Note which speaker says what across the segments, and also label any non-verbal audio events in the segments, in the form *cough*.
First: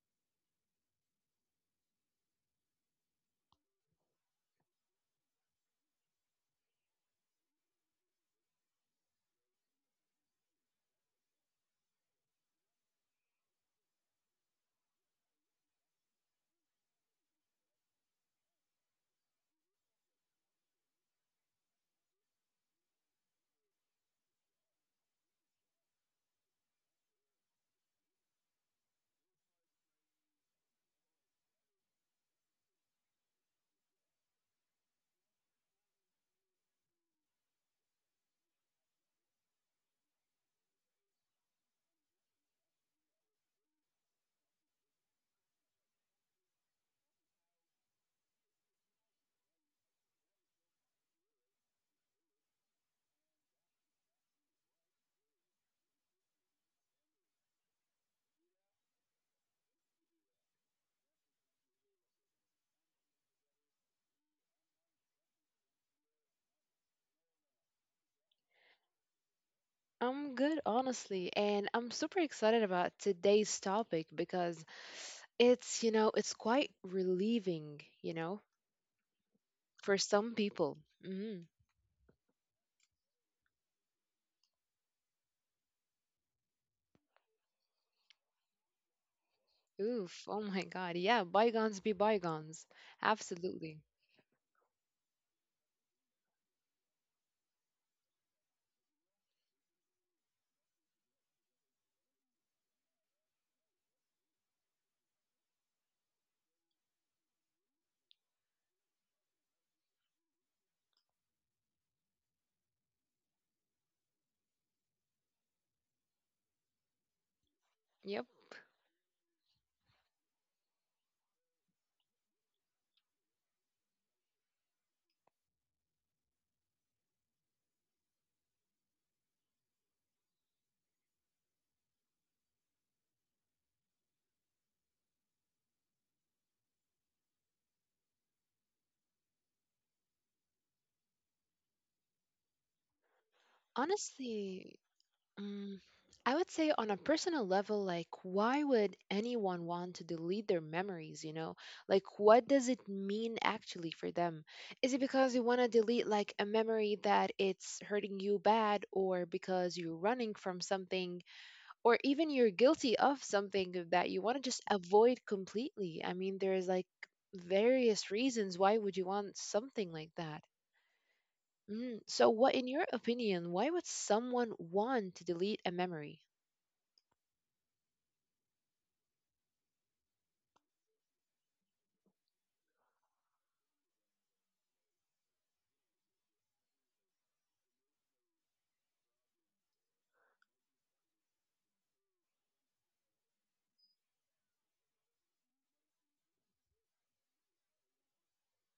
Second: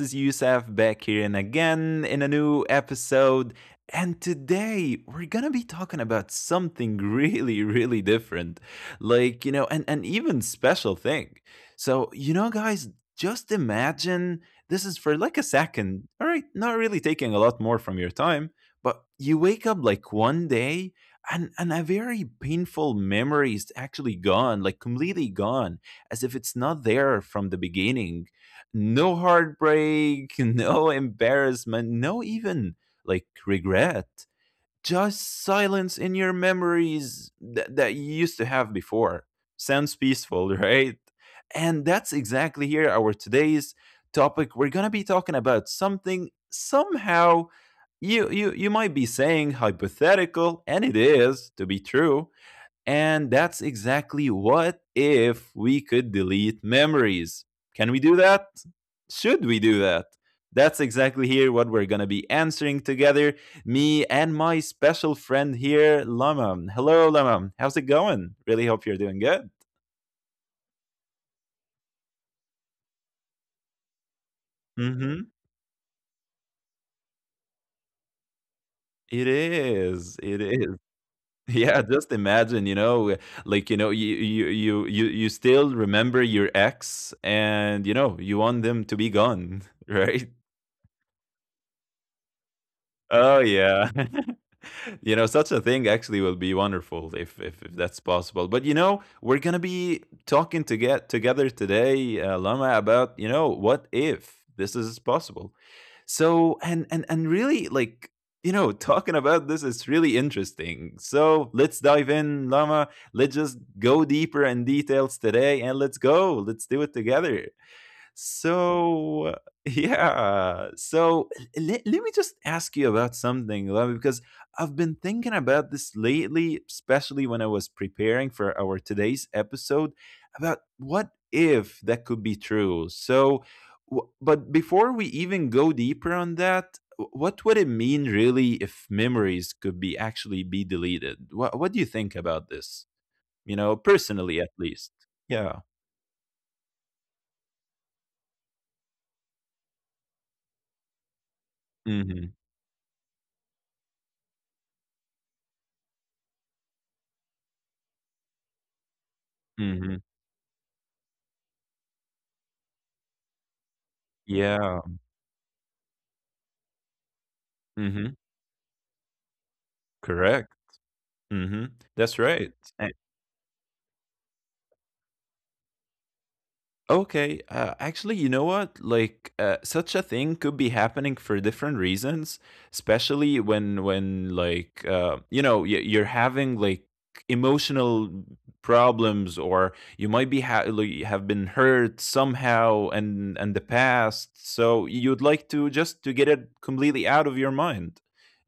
Speaker 1: is Yusuf back here and again in a new episode. And today we're gonna be talking about something *laughs* really, really different. Like, you know, and an even special thing. So, you know, guys, just imagine this is for like a second. All right, not really taking a lot more from your time, but you wake up like one day and a very painful memory is actually gone, like completely gone as if it's not there from the beginning. No heartbreak, *laughs* no embarrassment, no even like regret. Just silence in your memories that you used to have before. Sounds peaceful, *laughs* right? And that's exactly here our today's topic. We're gonna be talking about something somehow you might be saying hypothetical, and it is to be true, and that's exactly what if we could delete memories. Can we do that? Should we do that? That's exactly here what we're going to be answering together. Me and my special friend here, Lama. Hello, Lama. How's it going? Really hope you're doing good.
Speaker 2: I'm good, honestly, and I'm super excited about today's topic because
Speaker 1: Mm-hmm.
Speaker 2: it's quite relieving,
Speaker 1: It
Speaker 2: for
Speaker 1: is.
Speaker 2: some
Speaker 1: It is.
Speaker 2: people.
Speaker 1: *laughs*
Speaker 2: Hmm.
Speaker 1: Yeah, just imagine, you know, like you know, you still remember your ex, and you know, you want them to be gone, *laughs*
Speaker 2: Oof,
Speaker 1: right?
Speaker 2: oh my God. Yeah, bygones be bygones.
Speaker 1: Oh
Speaker 2: Absolutely.
Speaker 1: yeah. *laughs* You know, such a thing actually will be wonderful if if that's possible, but you know we're gonna be talking to get together today, Lama, about you know what if this is possible. So and really, like you know, talking about this is really interesting, so let's dive in, Lama. Let's just go deeper in details today, and let's go, let's do it together.
Speaker 2: Yep.
Speaker 1: So *laughs* yeah, so let me just ask you about something, Love, because I've been thinking about this lately, especially when I was preparing for our today's episode about what if that could be true. So, but before we even go deeper on that, what would it mean really if memories could be actually be deleted? What do you think about this? You know, personally, at
Speaker 2: Honestly,
Speaker 1: least. Yeah.
Speaker 2: Mm, I would say on a personal level, like, why would anyone want to delete their memories, you know? Like,
Speaker 1: Mm-hmm.
Speaker 2: what does it mean actually for them? Is it because you want to delete, like, a memory that it's hurting you bad, or because you're
Speaker 1: Mm-hmm.
Speaker 2: running from something, or even you're guilty of something that you want to just
Speaker 1: Yeah.
Speaker 2: avoid completely? I mean, there's like various
Speaker 1: Mm-hmm.
Speaker 2: reasons why would you want something like that?
Speaker 1: Correct. Mhm.
Speaker 2: Mm.
Speaker 1: That's
Speaker 2: So, what,
Speaker 1: right.
Speaker 2: in your opinion, why would someone want to delete a memory?
Speaker 1: Okay, actually, you know what? Like, such a thing could be happening for different reasons, especially when like you know, you're having like emotional problems, or you might be like, have been hurt somehow and the past. So you'd like to just to get it completely out of your mind.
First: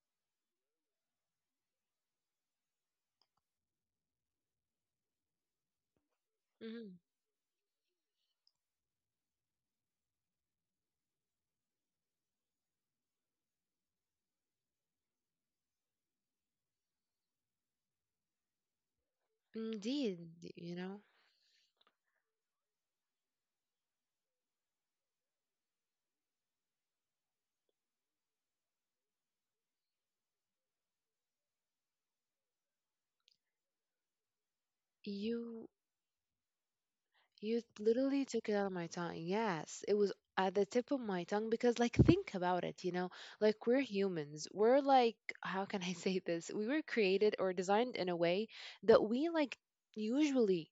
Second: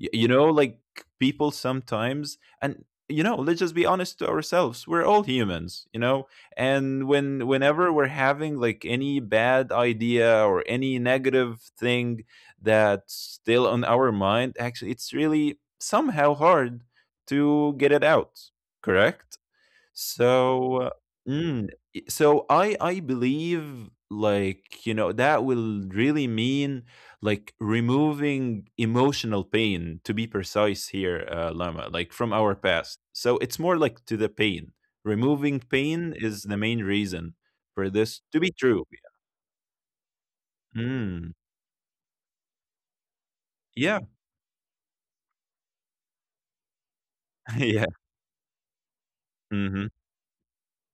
Speaker 1: You know, like people sometimes, and you know, let's just be honest to ourselves. We're all humans, you know, and
Speaker 2: Mhm.
Speaker 1: whenever we're having like any bad idea or any negative thing that's still on our mind, actually it's really somehow hard to get it out. Correct.
Speaker 2: Indeed,
Speaker 1: So,
Speaker 2: you know,
Speaker 1: mm, so I believe, like you know, that will really mean like removing emotional pain, to be precise here, Lama, like from our past. So it's more like to the pain. Removing
Speaker 2: you
Speaker 1: pain is the main reason
Speaker 2: you
Speaker 1: for this to
Speaker 2: literally
Speaker 1: be
Speaker 2: took it
Speaker 1: true.
Speaker 2: out of my tongue. Yes, it was at the tip of
Speaker 1: Mm,
Speaker 2: my tongue because, like, think about it, you know, like
Speaker 1: yeah,
Speaker 2: we're humans. We're like, how can I *laughs* say this? We were
Speaker 1: *laughs*
Speaker 2: created or
Speaker 1: yeah,
Speaker 2: designed in a way that we like
Speaker 1: hmm,
Speaker 2: usually,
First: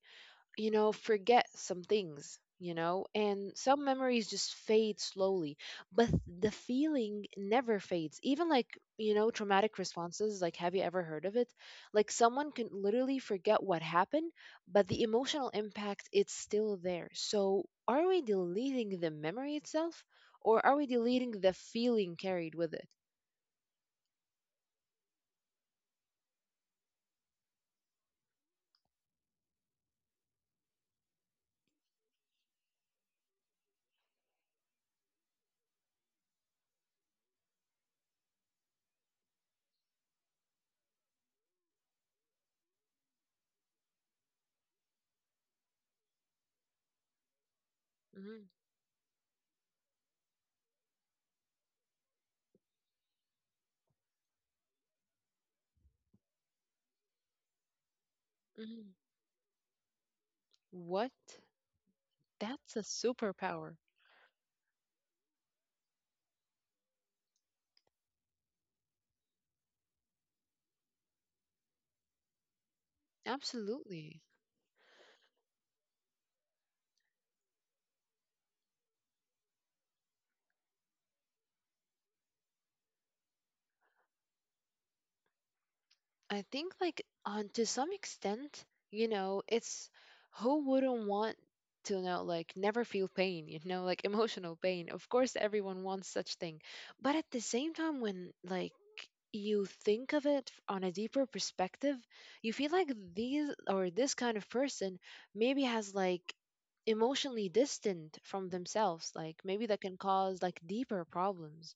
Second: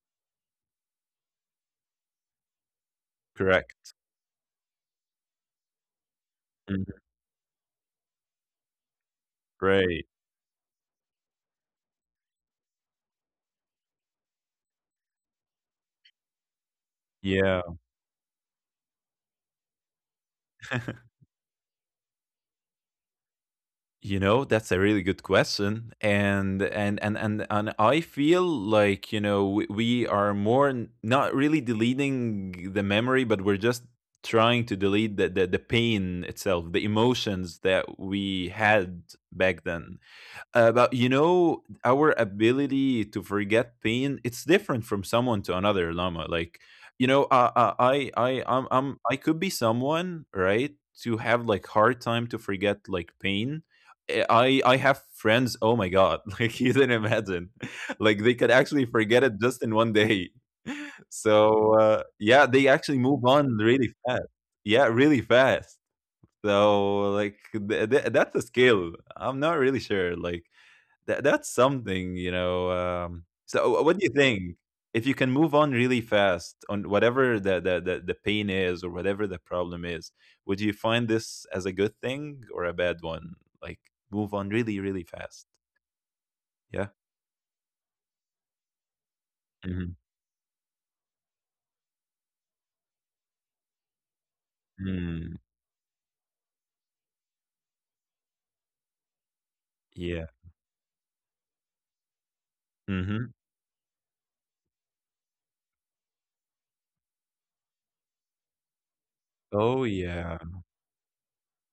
Speaker 2: forget some things, and some
Speaker 1: correct.
Speaker 2: memories just fade slowly, but the
Speaker 1: Mhm.
Speaker 2: feeling never fades. Even like, traumatic
Speaker 1: Right.
Speaker 2: responses, like, have you ever heard of it? Like, someone can literally forget what happened, but the emotional impact, it's still there. So,
Speaker 1: Yeah.
Speaker 2: are we deleting the memory itself or are we deleting the feeling carried with it?
Speaker 1: You know, that's a really good question, and I feel like you know we are more not really deleting the memory, but we're just trying to delete the, the pain itself, the emotions that we had back then. About, you know, our ability to forget pain, it's different from someone to another, llama like, you know, i i
Speaker 2: Hmm.
Speaker 1: I'm, I'm I could be someone, right, to have like hard time to forget like pain. Eh, I have friends, oh my god, *laughs* like you didn't imagine, *laughs* like they could actually
Speaker 2: Hmm.
Speaker 1: forget it just in one day. *laughs*
Speaker 2: What?
Speaker 1: So yeah, they
Speaker 2: That's a
Speaker 1: actually move on
Speaker 2: superpower.
Speaker 1: really fast. Yeah, really fast. So like that's a skill. I'm not really sure like that that's something, you know, so what do you
Speaker 2: Absolutely.
Speaker 1: think? If you can move on really fast on whatever the pain is or whatever the problem is, would you find this as a good thing or a bad one? Like move on really, really fast.
Speaker 2: I think
Speaker 1: Yeah.
Speaker 2: like on to some extent, you know, it's
Speaker 1: Mhm.
Speaker 2: who wouldn't want to know like never feel pain, like *laughs* emotional pain. Of course
Speaker 1: Mm.
Speaker 2: everyone wants such thing. But at the same time when like you think of
Speaker 1: Yeah.
Speaker 2: it on a deeper perspective, you feel like
Speaker 1: Hmm.
Speaker 2: these or this kind of person maybe has like emotionally distant from themselves, like maybe that
Speaker 1: Oh
Speaker 2: can
Speaker 1: yeah.
Speaker 2: cause like deeper problems.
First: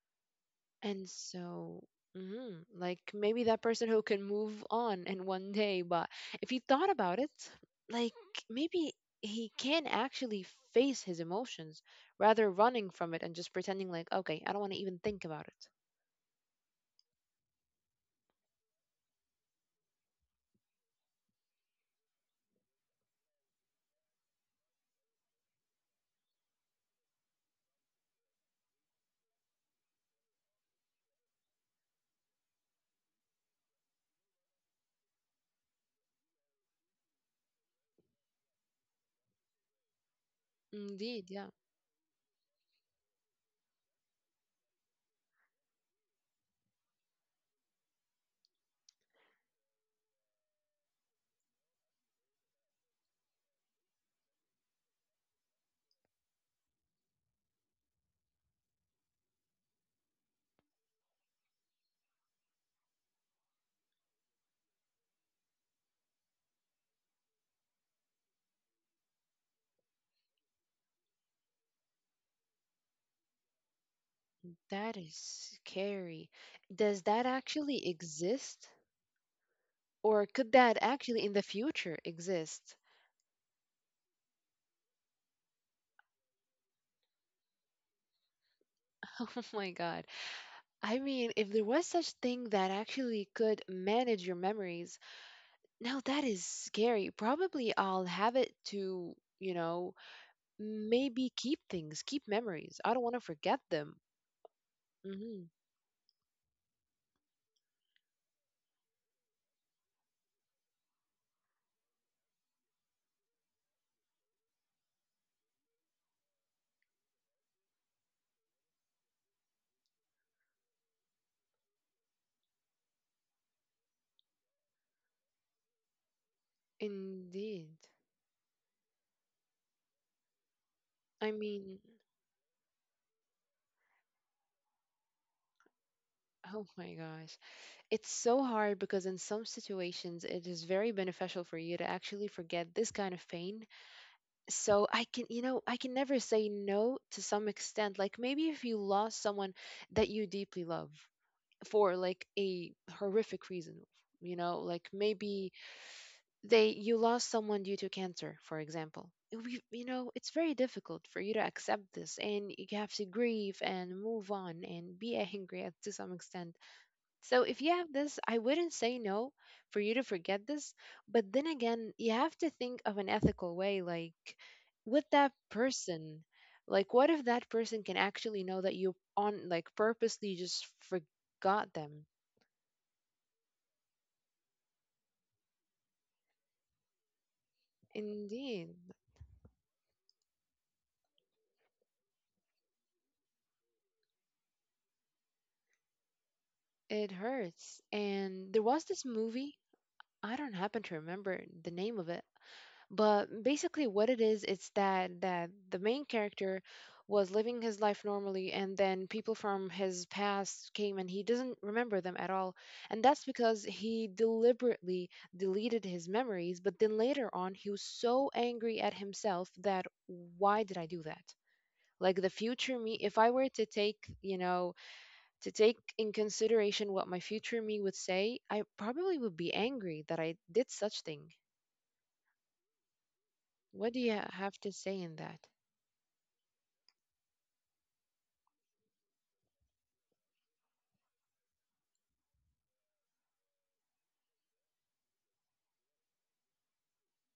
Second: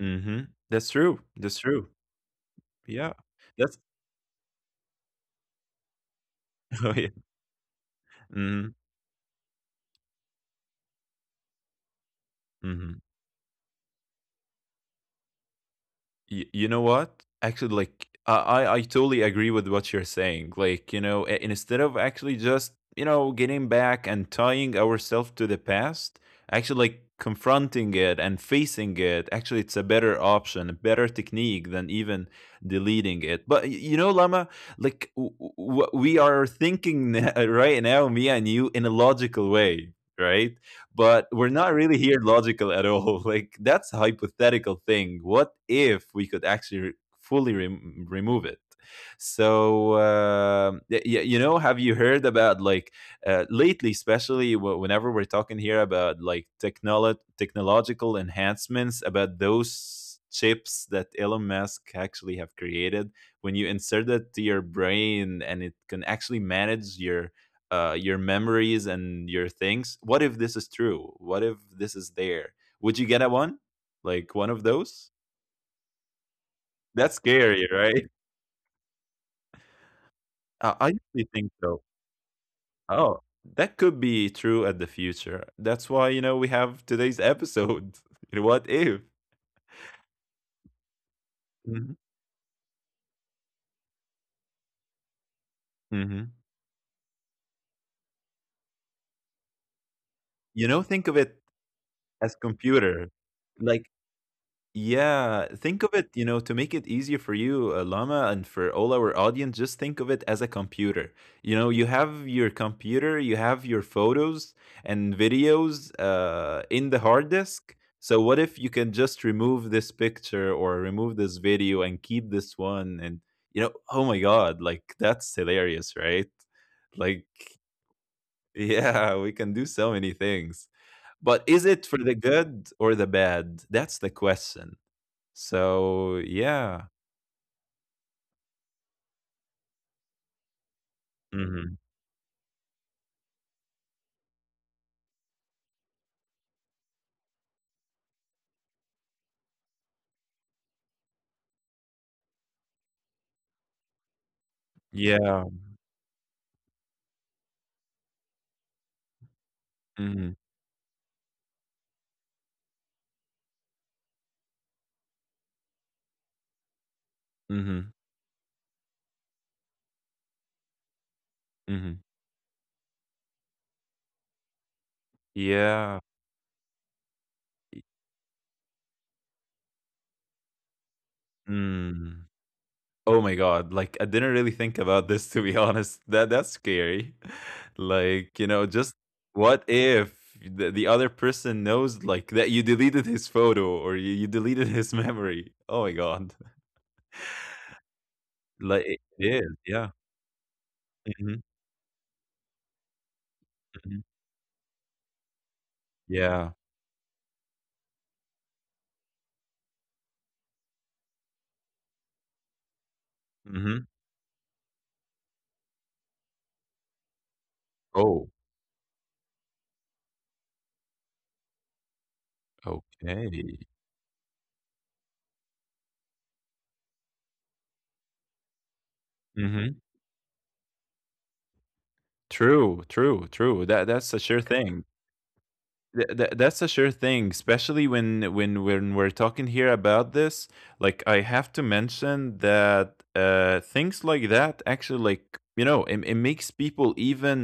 Speaker 1: Hmm. That's
Speaker 2: And
Speaker 1: true. That's true.
Speaker 2: so, mhm, like
Speaker 1: Yeah.
Speaker 2: maybe that
Speaker 1: That's
Speaker 2: person who can move on in one day, but if he
Speaker 1: *laughs*
Speaker 2: thought
Speaker 1: oh yeah.
Speaker 2: about it, like
Speaker 1: Hmm.
Speaker 2: maybe he can actually face his emotions rather
Speaker 1: Hmm.
Speaker 2: running from it and just pretending like, okay, I don't want to even think about it.
Speaker 1: You know what? Actually, like I totally agree with what you're saying. Like you know, instead of actually just you know getting back and tying ourselves to the past, actually like confronting it and facing it. Actually, it's a better option, a better technique than even deleting it. But you know, Lama, like what we are thinking *laughs* right now, me and you, in a logical way. Right, but
Speaker 2: Indeed,
Speaker 1: we're
Speaker 2: yeah.
Speaker 1: not really here logical at all. *laughs* Like that's a hypothetical thing. What if we could actually fully remove it? So you know, have you heard about like lately, especially whenever we're talking here about like technological enhancements, about those chips that Elon Musk actually have created? When you insert it to your brain and it can actually manage your memories and your things. What if this is true? What if this is there? Would you get a one? Like one of
Speaker 2: That is
Speaker 1: those?
Speaker 2: scary. Does
Speaker 1: That's
Speaker 2: that
Speaker 1: scary,
Speaker 2: actually
Speaker 1: right?
Speaker 2: exist? Or could that
Speaker 1: I usually
Speaker 2: actually in the
Speaker 1: think so.
Speaker 2: future exist?
Speaker 1: Oh, that could be true at the future. That's why, you know, we have today's episode. *laughs* You know, what if?
Speaker 2: *laughs* Oh my God. I mean, if there was
Speaker 1: Hmm.
Speaker 2: such thing that actually could manage your memories, no, that
Speaker 1: Hmm.
Speaker 2: is scary. Probably I'll have it to, you know,
Speaker 1: You know, think of
Speaker 2: maybe
Speaker 1: it
Speaker 2: keep things, keep
Speaker 1: as
Speaker 2: memories. I don't
Speaker 1: computer.
Speaker 2: want to forget
Speaker 1: Like
Speaker 2: them. Hmm.
Speaker 1: yeah, think of it, you know, to make it easier for you, Llama, and for all our audience, just think of it as a computer. You know, you have your computer, you have your photos and videos, in the hard disk. So, what if you can just remove this picture or remove this video and keep this one? And, you know, oh my God, like that's hilarious, right? Like,
Speaker 2: Indeed.
Speaker 1: *laughs* yeah, we can do so many things.
Speaker 2: I
Speaker 1: But is it
Speaker 2: mean,
Speaker 1: for the good or the bad? That's the question. So,
Speaker 2: oh
Speaker 1: yeah.
Speaker 2: my gosh. It's so hard because in some situations it is very beneficial for
Speaker 1: Mhm.
Speaker 2: you to actually forget this kind of pain. So I can, you know, I can never say no to some extent. Like maybe if you lost someone that you deeply love for like a horrific reason, you know, like
Speaker 1: Yeah.
Speaker 2: maybe they you lost someone due to cancer, for example. We, you know, it's
Speaker 1: Mhm.
Speaker 2: very difficult for you to accept this and you have to grieve and move on and be *laughs* angry at, to some extent. So if you
Speaker 1: Mhm.
Speaker 2: have this, I wouldn't say no for you to forget this, but then again
Speaker 1: Mhm.
Speaker 2: you have to think of an ethical way, like with that
Speaker 1: Yeah.
Speaker 2: person. Like, what if that person can actually know that you on like purposely just forgot them?
Speaker 1: Mm. Oh my god, like, I didn't really think about this *laughs* to be honest. That, that's scary. *laughs* Like, you know,
Speaker 2: Indeed,
Speaker 1: just what if the the other person knows, like, that you deleted his photo or you deleted his *laughs* memory? Oh my god. *laughs*
Speaker 2: it hurts. And there
Speaker 1: Like,
Speaker 2: was
Speaker 1: it
Speaker 2: this
Speaker 1: is,
Speaker 2: movie,
Speaker 1: yeah.
Speaker 2: I don't happen to
Speaker 1: Mhm.
Speaker 2: remember the name of it, but basically
Speaker 1: Mhm.
Speaker 2: what it is, it's that that the main
Speaker 1: Yeah.
Speaker 2: character was living his life normally and then people from his past came and he doesn't remember them at all. And that's because
Speaker 1: Mhm.
Speaker 2: he deliberately deleted his memories, but then later on he was
Speaker 1: Oh,
Speaker 2: so angry at himself that why did I do that? Like the future me, if I were
Speaker 1: okay.
Speaker 2: to take, you know, to take in consideration what my future me would say, I probably would be
Speaker 1: Mhm.
Speaker 2: angry that I did such thing.
Speaker 1: True, true, true. That,
Speaker 2: What do
Speaker 1: that's
Speaker 2: you
Speaker 1: a sure
Speaker 2: have to
Speaker 1: thing.
Speaker 2: say in that?
Speaker 1: Th th that's a sure thing, especially when when we're talking here about this. Like, I have to mention that things like that actually, like you know, it makes people even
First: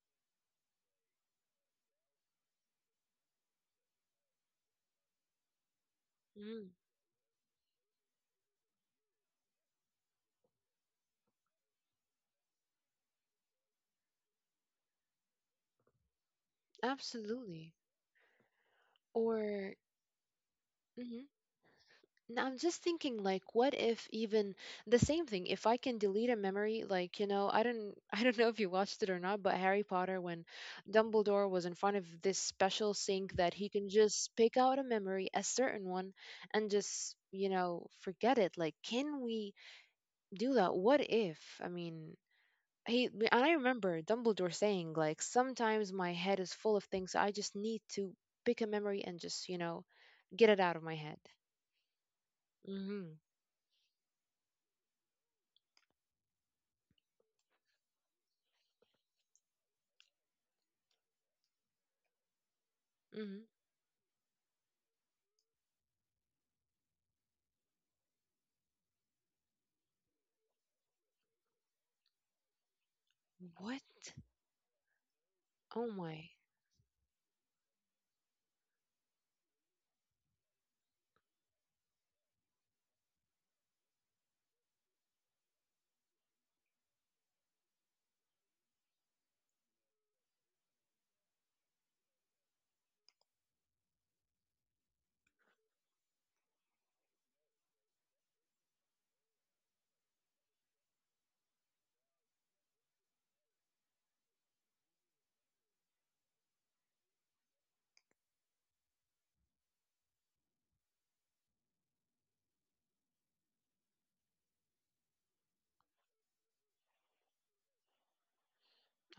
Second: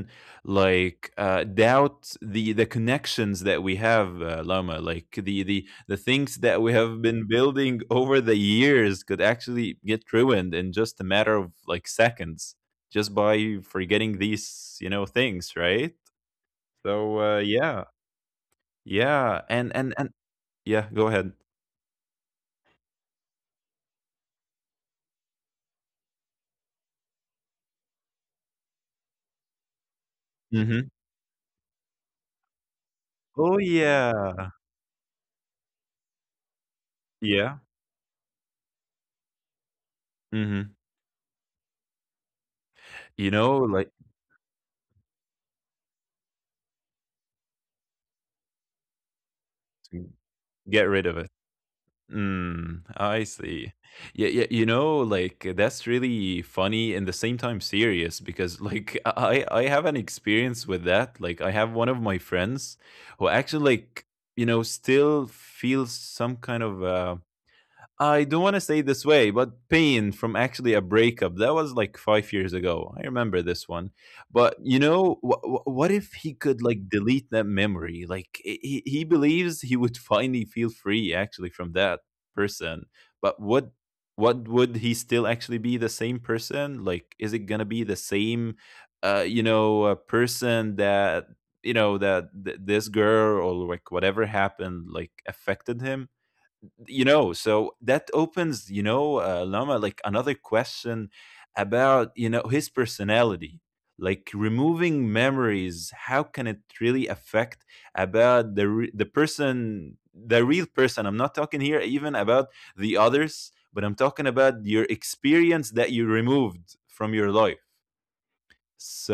Speaker 1: like doubt the connections that we have, Lama. Like the the things that
Speaker 2: Mm,
Speaker 1: we have been building over the years could actually get ruined in just a matter of like seconds, just by forgetting these, you know, things, right? So
Speaker 2: absolutely.
Speaker 1: yeah. Yeah, and
Speaker 2: Or,
Speaker 1: yeah, go
Speaker 2: mhm.
Speaker 1: ahead.
Speaker 2: Now I'm just thinking, like, what if even the same thing? If I can delete a memory, like, you know, I don't, *laughs* I don't know if you watched it or not, but Harry Potter, when
Speaker 1: Mhm.
Speaker 2: Dumbledore was in front of this special sink, that
Speaker 1: Oh,
Speaker 2: he can just
Speaker 1: yeah.
Speaker 2: pick out a memory, a certain one, and just, you
Speaker 1: Yeah,
Speaker 2: know, forget it. Like, can we do that?
Speaker 1: mhm.
Speaker 2: What if? I mean, he
Speaker 1: You
Speaker 2: and I
Speaker 1: know, like,
Speaker 2: remember Dumbledore saying like sometimes my head is full of things I just need to pick a memory and just, you know,
Speaker 1: to
Speaker 2: get it out of
Speaker 1: get
Speaker 2: my
Speaker 1: rid
Speaker 2: head.
Speaker 1: of it. Mm,
Speaker 2: Mhm.
Speaker 1: I see. Yeah, yeah, you know, like, that's really funny and the same time serious because, like, *laughs* I have an experience with that. Like, I have one of my friends who
Speaker 2: Mhm.
Speaker 1: actually, like, you know, still feels some kind of, uh, I don't want to say it this way, but pain from actually a breakup that was like 5 years ago. I remember this
Speaker 2: What?
Speaker 1: one, but you know,
Speaker 2: Oh
Speaker 1: what if
Speaker 2: my.
Speaker 1: he could like delete that memory? Like he believes he would *laughs* finally feel free actually from that person, but what? What would he still actually be the same person? Like, is it gonna be the same, you know, person that you know that this girl or like whatever happened like affected him? You know, so that opens, you know, Lama, like another question about you know his personality. Like removing memories, how can it really affect about the the person, the real person? I'm not talking here even about the others, but I'm talking about your experience that you removed from your life.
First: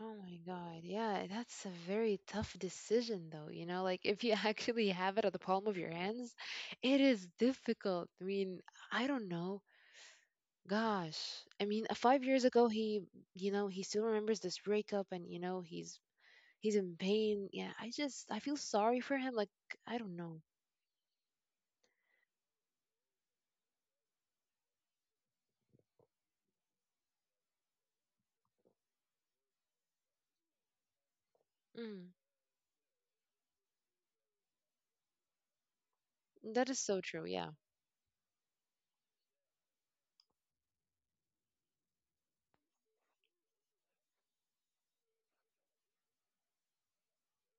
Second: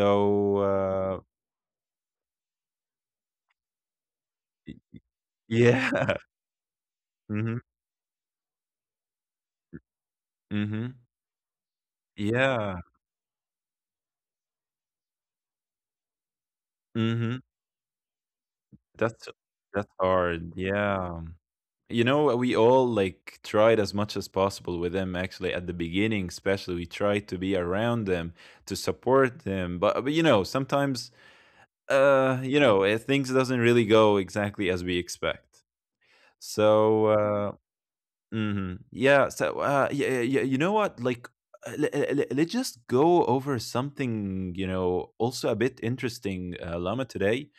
Speaker 2: Oh my God.
Speaker 1: uh
Speaker 2: Yeah, that's a very tough decision though, you know, like if you *laughs* actually
Speaker 1: y-
Speaker 2: have it at the palm of your
Speaker 1: yeah.
Speaker 2: hands, it is
Speaker 1: *laughs* Hmm.
Speaker 2: difficult. I mean, I don't know.
Speaker 1: Hmm.
Speaker 2: Gosh. I mean, 5 years ago
Speaker 1: Yeah.
Speaker 2: he still remembers this breakup and you know, he's in
Speaker 1: Hmm.
Speaker 2: pain. Yeah, I just I feel sorry for
Speaker 1: that's
Speaker 2: him. Like
Speaker 1: that's
Speaker 2: I don't know.
Speaker 1: hard, yeah. You know, we all like tried as much as possible with them actually at the beginning, especially we tried to be around them, to support them. But you know, sometimes
Speaker 2: Mm,
Speaker 1: you know, things doesn't really go exactly as we expect. So
Speaker 2: that is so true. Yeah.
Speaker 1: uh, mhm, yeah, so uh, yeah, yeah, yeah, you know what? Like let's just go over something, you know, also a bit interesting, Lama, today,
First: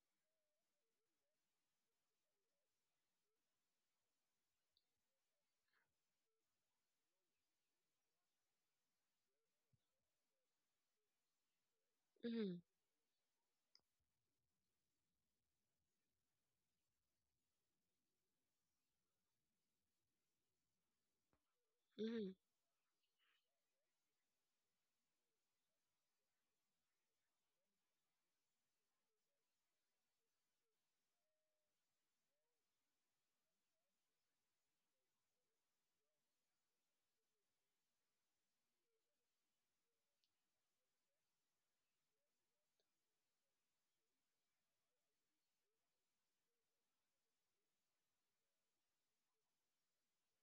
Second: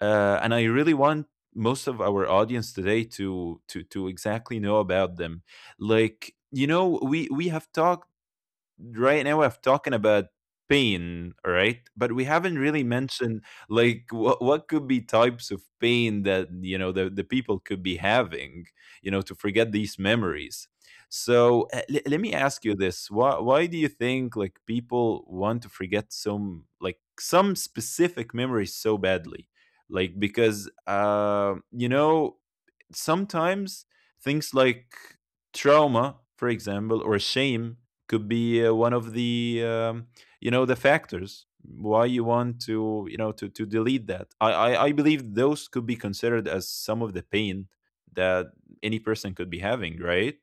Speaker 1: and I really want most of our audience today to exactly know about them. Like, we have talked right now. I have talking about pain, right? But we
Speaker 2: Mm,
Speaker 1: haven't really mentioned like what could be types of pain that the people could be having, to forget these memories. So let me
Speaker 2: mm,
Speaker 1: ask you this: Why do you think like people want to forget some like some specific memories so badly? Like because sometimes things like trauma, for example, or shame could be one of the the factors why you want to to delete that. I believe those could be considered as some of the pain that any person could be having, right?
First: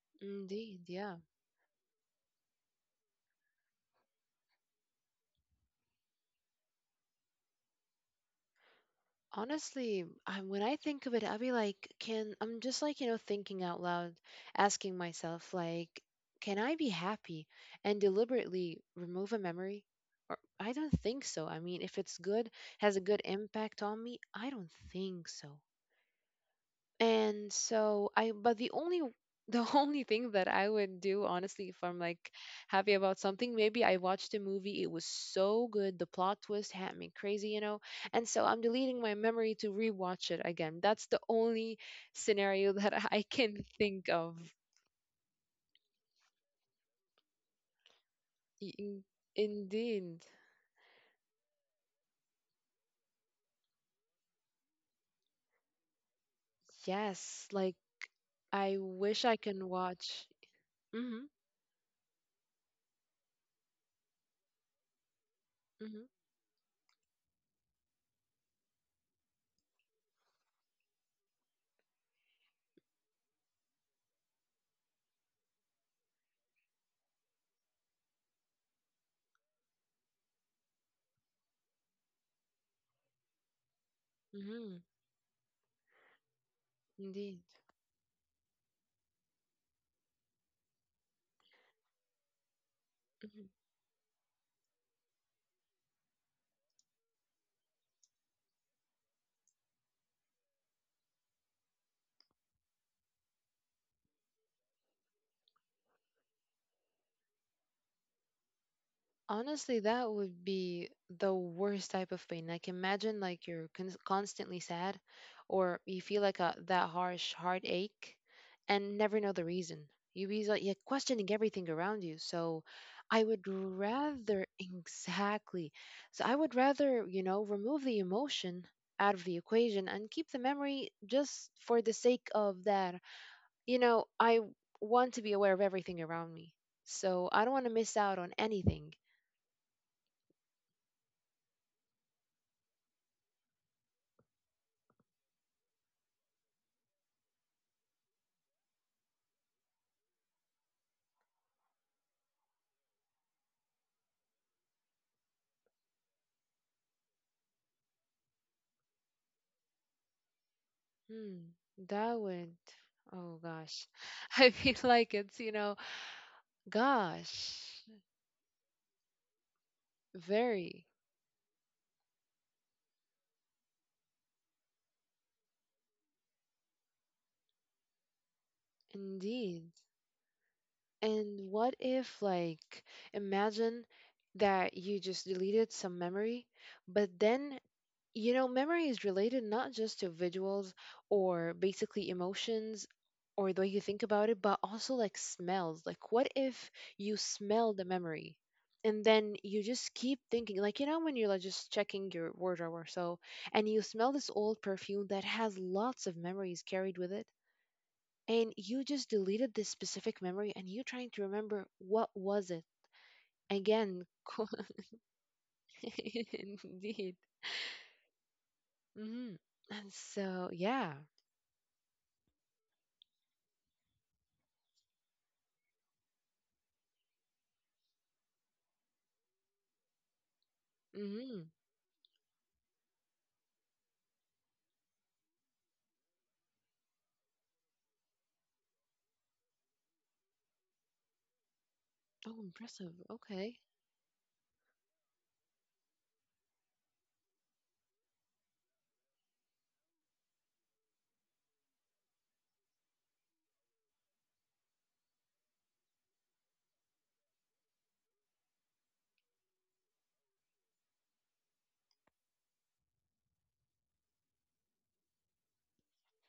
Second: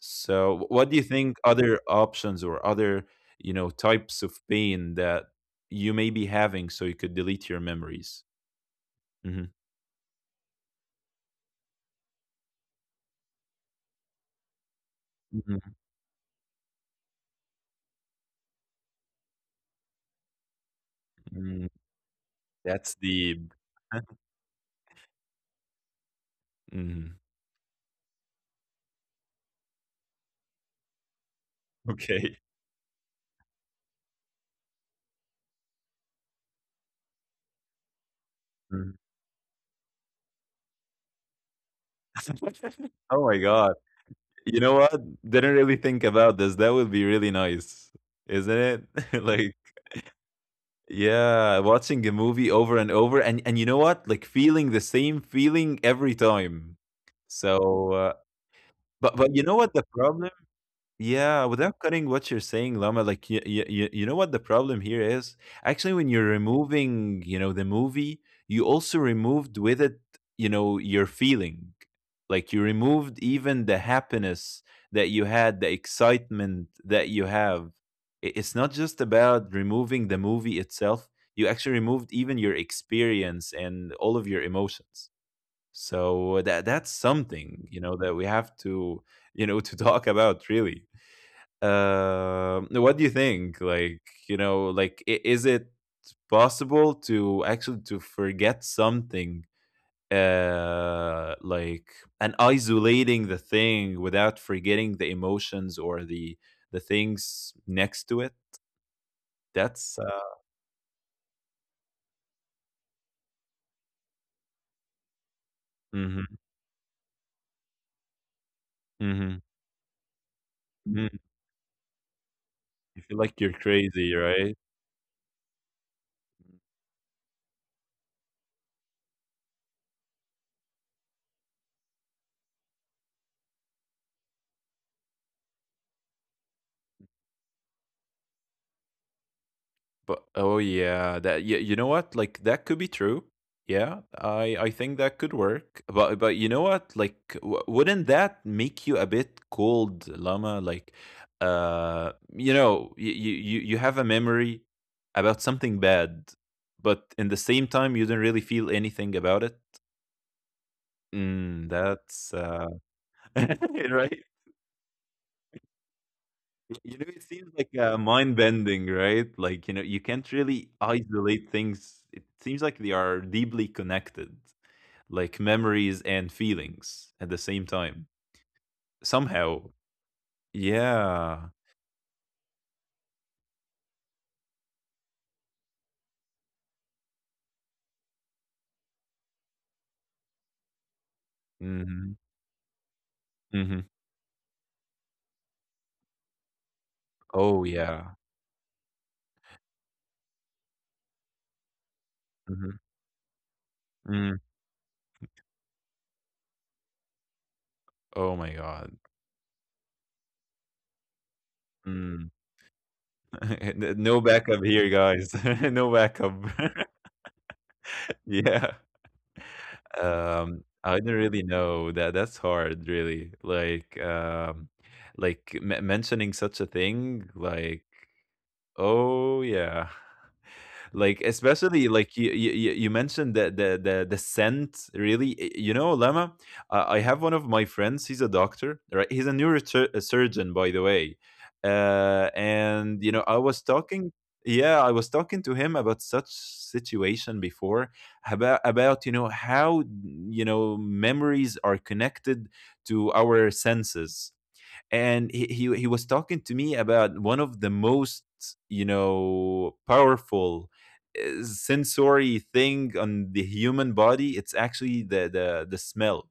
Speaker 1: So
Speaker 2: indeed.
Speaker 1: what do you
Speaker 2: Yeah.
Speaker 1: think other options or other types of pain that you may be having so you could delete your memories? Hmm.
Speaker 2: Honestly, I, when I think of it, I'll be like, can I'm just like, thinking out loud, asking myself
Speaker 1: Hmm.
Speaker 2: like, can I be happy and deliberately remove a memory? Or I don't think so. I
Speaker 1: Mm.
Speaker 2: mean, if it's good,
Speaker 1: That's
Speaker 2: has a good
Speaker 1: deep.
Speaker 2: impact on me, I don't think so.
Speaker 1: Mhm.
Speaker 2: And so I but the only, the *laughs* only thing that I would do honestly if I'm like
Speaker 1: Okay.
Speaker 2: happy about something, maybe I watched a movie, it was so good, the plot twist had me crazy, you know. And so I'm
Speaker 1: Mhm.
Speaker 2: deleting my memory to rewatch it again. That's the only scenario *laughs*
Speaker 1: *laughs*
Speaker 2: that I
Speaker 1: Oh my
Speaker 2: can
Speaker 1: God.
Speaker 2: think of.
Speaker 1: You know what? Didn't really think about this. That would be really nice, isn't
Speaker 2: Y-
Speaker 1: it?
Speaker 2: in-
Speaker 1: *laughs* Like,
Speaker 2: Indeed.
Speaker 1: yeah, watching a movie over and over and you know what? Like feeling the same feeling every time.
Speaker 2: Yes, like
Speaker 1: So, uh,
Speaker 2: I
Speaker 1: but
Speaker 2: wish
Speaker 1: but
Speaker 2: I
Speaker 1: you know
Speaker 2: can
Speaker 1: what the
Speaker 2: watch.
Speaker 1: problem.
Speaker 2: Mhm.
Speaker 1: Yeah, without cutting what you're saying, Lama, like you know what the problem here is? Actually,
Speaker 2: Mhm.
Speaker 1: when you're removing, the movie, you also removed with it, your feeling. Like you removed even the happiness that you had, the excitement that you have. It's not just about removing the movie itself. You actually removed even your experience and all of your
Speaker 2: Mhm.
Speaker 1: emotions. So that's
Speaker 2: Indeed.
Speaker 1: something, that we have to, to *laughs* talk about really. What do you
Speaker 2: Mm-hmm.
Speaker 1: think? Like, like is it possible to actually to forget something? Like and isolating the thing without forgetting the emotions or the things next to it.
Speaker 2: Honestly,
Speaker 1: That's
Speaker 2: that would be the worst type of pain. Like imagine like you're constantly sad or you feel
Speaker 1: mm-hmm,
Speaker 2: like a that harsh heartache and never know
Speaker 1: mm-hmm.
Speaker 2: the reason. You be like you're
Speaker 1: Mm-hmm.
Speaker 2: questioning everything around you. So
Speaker 1: You feel
Speaker 2: I
Speaker 1: like
Speaker 2: would
Speaker 1: you're crazy,
Speaker 2: rather
Speaker 1: right?
Speaker 2: *laughs* exactly. So I would rather, remove the emotion out of the equation and keep the memory just for the sake of that. You know, I want to be aware of everything around me. So I don't want to miss out on anything.
Speaker 1: But oh yeah, that yeah, you know what? Like that could be true. Yeah, I think that could work. But you know what? Like wouldn't that make you a bit cold, Llama? Like you know, you have a memory about something bad, but in the same time you don't really feel anything about it.
Speaker 2: Hmm,
Speaker 1: Mm,
Speaker 2: that
Speaker 1: that's
Speaker 2: went. Oh gosh.
Speaker 1: *laughs* Right?
Speaker 2: *laughs* I feel like it's, you know,
Speaker 1: You know, it seems like
Speaker 2: gosh,
Speaker 1: mind bending, right? Like, you know, you can't really
Speaker 2: very
Speaker 1: isolate things. It seems like they are deeply connected, like memories and feelings at the same time,
Speaker 2: indeed.
Speaker 1: somehow.
Speaker 2: And
Speaker 1: Yeah.
Speaker 2: what if, like, imagine that you just deleted some memory, but then, you know, memory is related not just to visuals or basically
Speaker 1: Hmm.
Speaker 2: emotions or the way you
Speaker 1: Hmm.
Speaker 2: think about it, but also like smells. Like, what if you smell
Speaker 1: Oh,
Speaker 2: the
Speaker 1: yeah.
Speaker 2: memory and then you just keep thinking, like, you know, when you're like just checking your wardrobe
Speaker 1: Hmm.
Speaker 2: or so, and you smell this
Speaker 1: Mm.
Speaker 2: old perfume that has lots of memories carried with it,
Speaker 1: Oh,
Speaker 2: and
Speaker 1: my
Speaker 2: you
Speaker 1: God.
Speaker 2: just deleted this specific memory and you're trying to remember what
Speaker 1: Mm.
Speaker 2: was it
Speaker 1: *laughs* N-
Speaker 2: again.
Speaker 1: no
Speaker 2: *laughs*
Speaker 1: backup here, guys. *laughs* No backup. *laughs*
Speaker 2: Indeed.
Speaker 1: Yeah.
Speaker 2: Hmm. And so, yeah.
Speaker 1: I don't really know that that's hard really. Like mentioning such a thing, like oh yeah, like
Speaker 2: Hmm.
Speaker 1: especially like you mentioned the scent really. You know, Lama, I have one of my friends. He's a doctor, right? He's a neurosurgeon, by the way.
Speaker 2: Oh, impressive.
Speaker 1: And you know, I was
Speaker 2: Okay.
Speaker 1: talking. Yeah, I was talking to him about such situation before, about you know how, you know, memories are connected to our senses. And he was talking to me about one of the most, you know, powerful sensory thing on the human body. It's actually the smell.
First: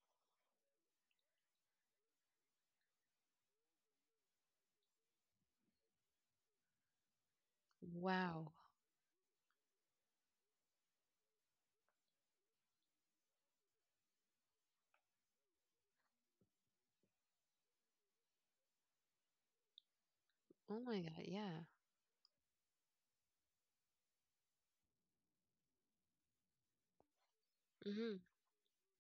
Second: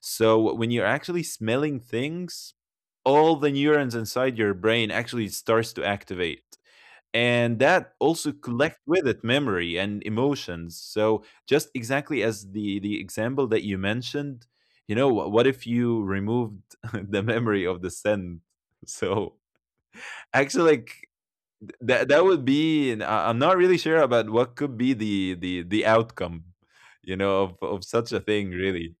Speaker 1: So when you're actually smelling things, all the neurons inside your brain actually starts to activate. And that also
Speaker 2: Wow.
Speaker 1: collect with it memory and emotions. So just exactly as the example that you mentioned, you know, what if you removed *laughs* the memory of the scent? So actually
Speaker 2: Oh my
Speaker 1: like
Speaker 2: God. Yeah.
Speaker 1: that would be. And I'm not really sure about what could be the outcome, you know, of, such
Speaker 2: Mm-hmm.
Speaker 1: a thing really.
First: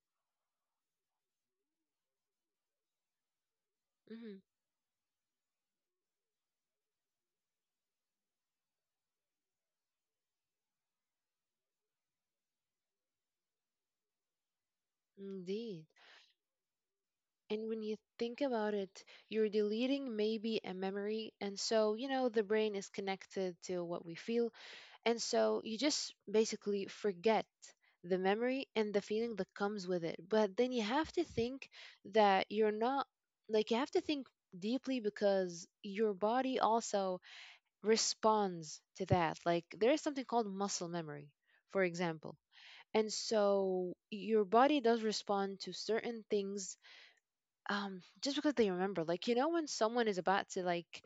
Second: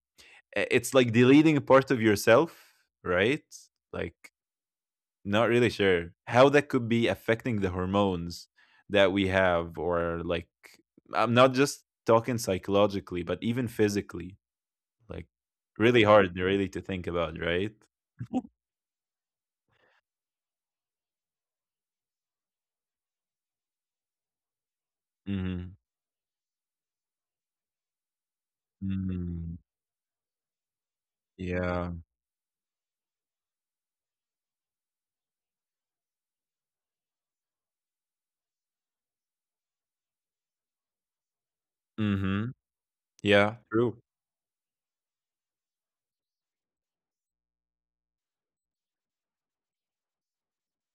Speaker 1: It's like deleting a part of yourself, right? Like,
Speaker 2: Mm-hmm.
Speaker 1: not really sure how that could be affecting the hormones that we have, or like, I'm not just talking psychologically, but even physically. Like,
Speaker 2: Indeed.
Speaker 1: really hard, really, to think about,
Speaker 2: And when
Speaker 1: right?
Speaker 2: you think about it, you're deleting maybe a memory. And so, you know, the brain is connected to what we feel. And so you
Speaker 1: Mm-hmm.
Speaker 2: just basically forget the memory and the feeling that
Speaker 1: Mm,
Speaker 2: comes with it. But then you have to think
Speaker 1: yeah.
Speaker 2: that you're not, like, you have to think deeply because your body also responds to that. Like there is something called muscle memory, for example.
Speaker 1: Mm-hmm.
Speaker 2: And
Speaker 1: Yeah.
Speaker 2: so
Speaker 1: True.
Speaker 2: your body does respond to certain things, just because they remember. Like, you know, when someone is about to like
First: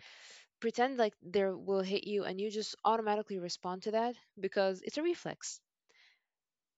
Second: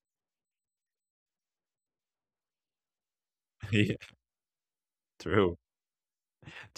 Speaker 2: pretend like they will hit you and you just automatically
Speaker 1: *laughs*
Speaker 2: respond to
Speaker 1: Yeah.
Speaker 2: that because it's a
Speaker 1: True.
Speaker 2: reflex.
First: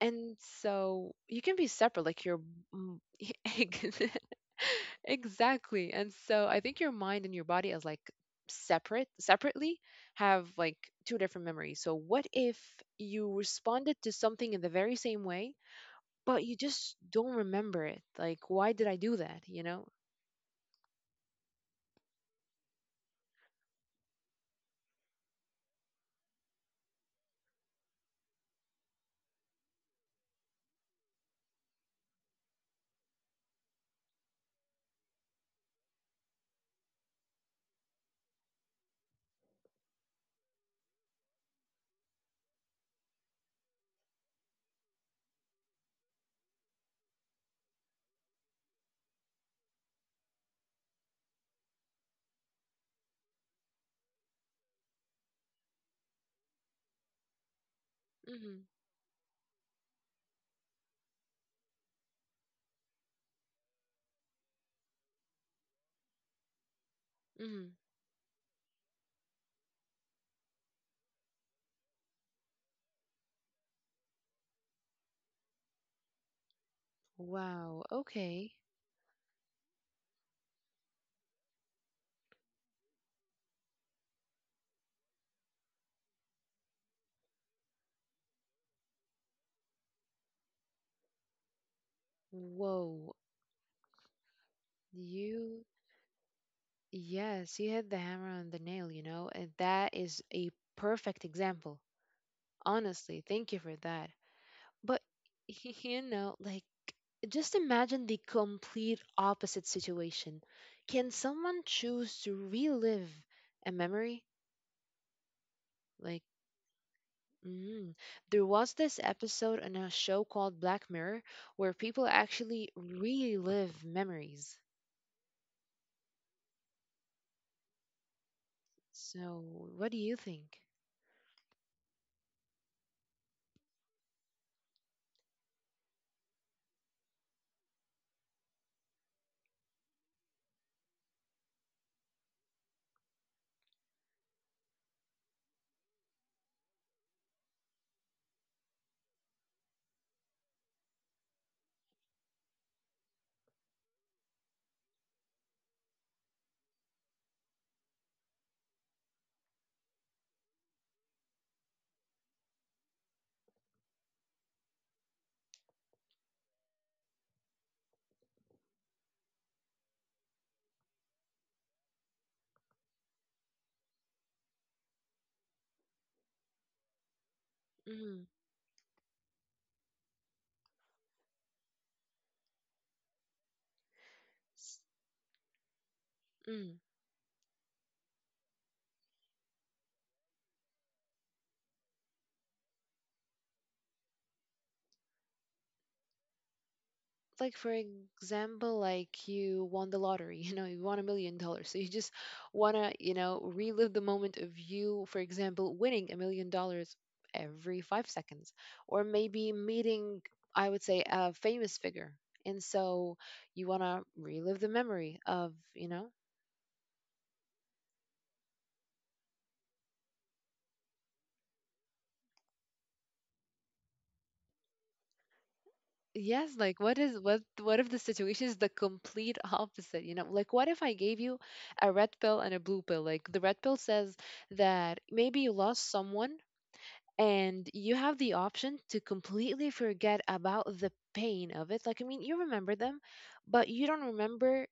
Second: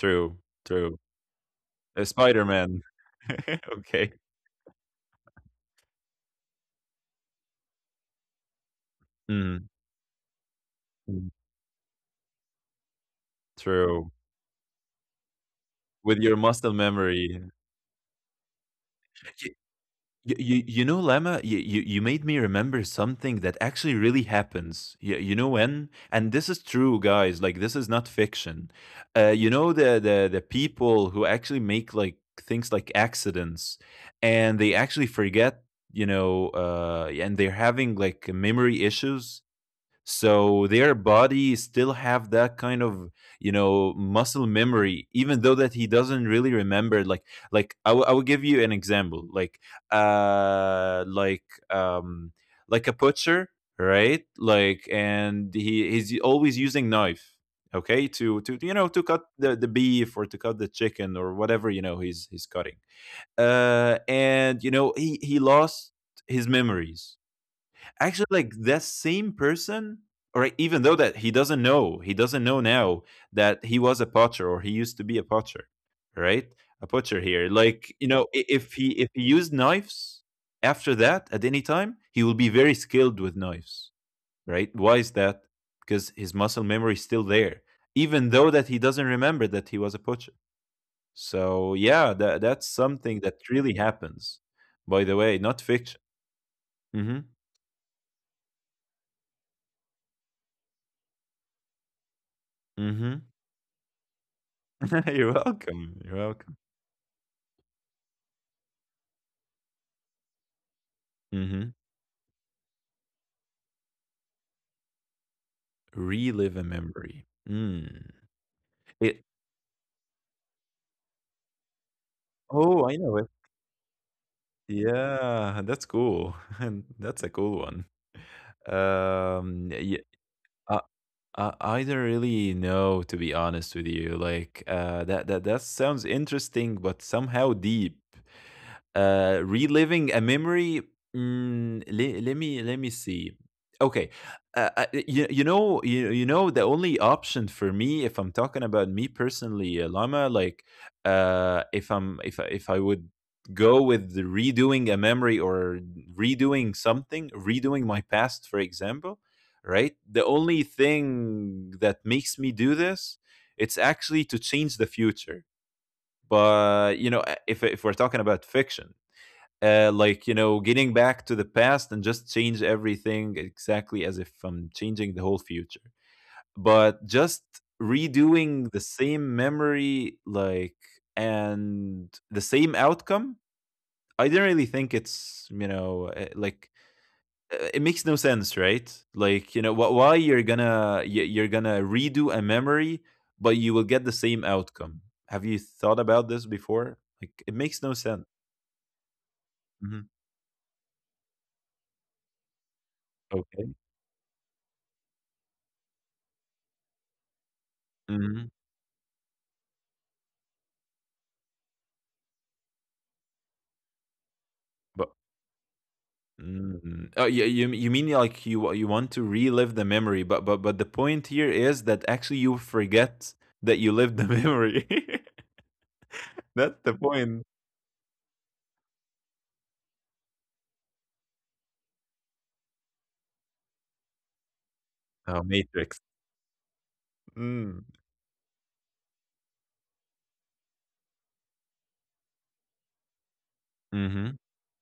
Speaker 2: And
Speaker 1: True.
Speaker 2: so you can be separate, like your
Speaker 1: Spider Man.
Speaker 2: mm, *laughs*
Speaker 1: *laughs*
Speaker 2: ex-
Speaker 1: Okay.
Speaker 2: *laughs* exactly. And so I think your mind and your body as like separate,
Speaker 1: Mm,
Speaker 2: separately have like two
Speaker 1: mm,
Speaker 2: different memories. So what if you responded
Speaker 1: true.
Speaker 2: to something in the very same way,
Speaker 1: With your
Speaker 2: but you
Speaker 1: muscle
Speaker 2: just
Speaker 1: memory.
Speaker 2: don't remember it? Like, why did I do
Speaker 1: *laughs*
Speaker 2: that? You know?
Speaker 1: You know, Lama, you made me remember something that actually really happens. You know when? And this is true, guys. Like, this is not fiction. You know, the people who actually make like things like accidents and they actually forget, you know, and they're having like memory issues. So their body still have that kind of, you know, muscle memory, even though that he doesn't really remember. Like, I will, give you an example, uh like um like a butcher, right? Like, and he's always using knife, okay, to you
Speaker 2: Hmm.
Speaker 1: know, to cut the beef, or to cut the chicken, or whatever, you know, he's cutting. And you know, he lost his memories.
Speaker 2: Hmm.
Speaker 1: Actually, like that same person, or like, even though that he doesn't know now that he was a potter, or he used to be a potter, right? A potter here, like,
Speaker 2: Wow.
Speaker 1: you know,
Speaker 2: Okay.
Speaker 1: if he, if he used knives after that at any time, he will be very skilled with knives, right? Why is that? Because his muscle memory is still there, even though that he doesn't remember that he was a potter. So yeah, that's something
Speaker 2: Whoa.
Speaker 1: that really happens, by the way, not
Speaker 2: You,
Speaker 1: fiction. Hmm.
Speaker 2: yes, you hit the hammer on the nail, you know, and that is a perfect example.
Speaker 1: Hmm.
Speaker 2: Honestly, thank you for that. But
Speaker 1: *laughs* You're
Speaker 2: *laughs*
Speaker 1: welcome.
Speaker 2: you
Speaker 1: You're
Speaker 2: know,
Speaker 1: welcome.
Speaker 2: like just imagine the complete opposite situation. Can someone
Speaker 1: Mhm.
Speaker 2: choose to relive a memory? Like,
Speaker 1: Relive a memory.
Speaker 2: mm,
Speaker 1: Mm.
Speaker 2: there was this
Speaker 1: It
Speaker 2: episode on a show called Black Mirror where people actually
Speaker 1: Oh, I know it.
Speaker 2: relive memories.
Speaker 1: Yeah, that's cool. *laughs* And That's a cool one.
Speaker 2: So,
Speaker 1: Yeah,
Speaker 2: what do you think?
Speaker 1: I, I don't really know, to be honest with you. Like, that sounds interesting, but somehow deep. Reliving a memory. Mm, let me see. Okay, you, you know the only option for me if I'm talking about me personally, Lama. Like, if I'm if I would go with the redoing a memory, or redoing something, redoing my past, for example, right? The only thing that makes me do this, it's actually to change the future. But you know, if we're talking about fiction, like you know, getting back to the past and just change everything, exactly as if I'm changing the whole future. But just
Speaker 2: Mm,
Speaker 1: redoing the same memory, like, and the same outcome, I don't really
Speaker 2: s-
Speaker 1: think it's, you know,
Speaker 2: mm.
Speaker 1: it makes no sense, right? Like, you know, why you're gonna, you're gonna redo a memory but you will get the same outcome? Have you thought about this before? Like, it
Speaker 2: Like,
Speaker 1: makes
Speaker 2: for
Speaker 1: no sense.
Speaker 2: example, like you
Speaker 1: Hmm.
Speaker 2: won the lottery *laughs* you won $1 million, so you just want to
Speaker 1: Okay.
Speaker 2: relive the moment of you, for example, winning $1 million every 5
Speaker 1: Hmm.
Speaker 2: seconds. Or maybe meeting, I would say, a famous figure. And so you want to relive the
Speaker 1: But
Speaker 2: memory of.
Speaker 1: Mm. Oh, yeah, you mean like you want to relive the memory, but the point here is that actually you forget that you lived the memory. *laughs*
Speaker 2: Yes,
Speaker 1: That's
Speaker 2: like,
Speaker 1: the
Speaker 2: what is
Speaker 1: point.
Speaker 2: what what if the situation is the complete opposite? Like, what if I gave you a red pill and a blue pill? Like, the red pill says that
Speaker 1: Oh,
Speaker 2: maybe you lost
Speaker 1: Matrix.
Speaker 2: someone and
Speaker 1: Mm.
Speaker 2: you have the option to completely forget about the pain of it. Like, I mean, you remember them, but you don't
Speaker 1: Mm-hmm.
Speaker 2: remember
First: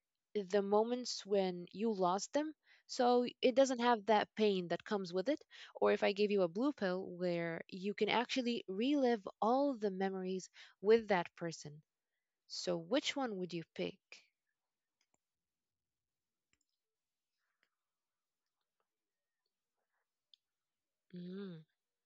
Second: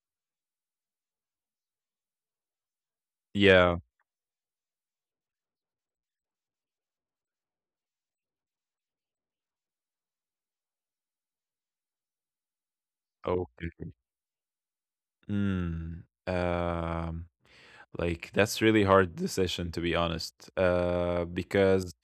Speaker 2: the moments when you lost them. So it
Speaker 1: Yeah.
Speaker 2: doesn't have that pain that comes with it. Or if I gave you a blue pill where you can actually relive all the memories with that person. So which one would you
Speaker 1: Okay.
Speaker 2: pick?
Speaker 1: Mm. Like, that's really hard decision, to be honest.
Speaker 2: Mm,
Speaker 1: Because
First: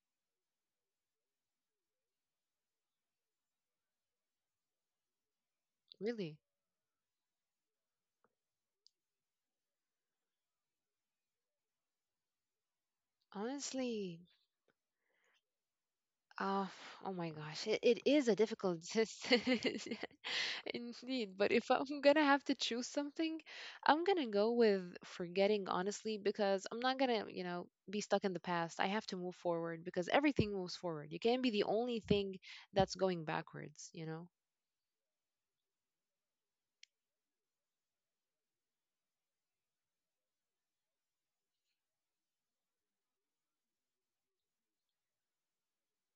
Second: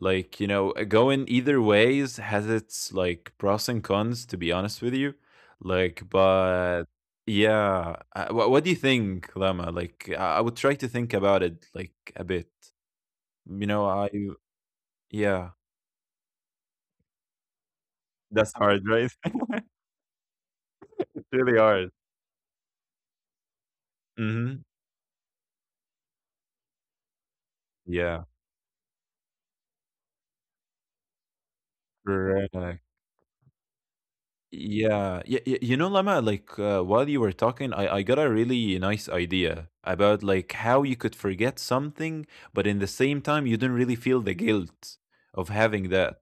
Speaker 1: like, you know, going either ways has its like pros and cons, to be honest with you. Like,
Speaker 2: really?
Speaker 1: but yeah, what do you think, Lama? Like, I would try to think about it like a bit. You know, I
Speaker 2: Honestly,
Speaker 1: yeah,
Speaker 2: Oh, oh my gosh, it is a
Speaker 1: that's hard,
Speaker 2: difficult
Speaker 1: right? *laughs*
Speaker 2: decision *laughs*
Speaker 1: It's
Speaker 2: indeed. But
Speaker 1: really
Speaker 2: if
Speaker 1: hard.
Speaker 2: I'm gonna have to choose something, I'm gonna go
Speaker 1: Mhm.
Speaker 2: with forgetting, honestly, because I'm not gonna, be
Speaker 1: Yeah.
Speaker 2: stuck in the past. I have to move forward because everything moves forward. You can't be the only thing
Speaker 1: Right.
Speaker 2: that's going backwards, you know?
Speaker 1: Yeah, y y you know, Lama, like while you were talking, I got a really nice idea about like how you could forget something, but in the same time, you don't really feel the guilt of having that.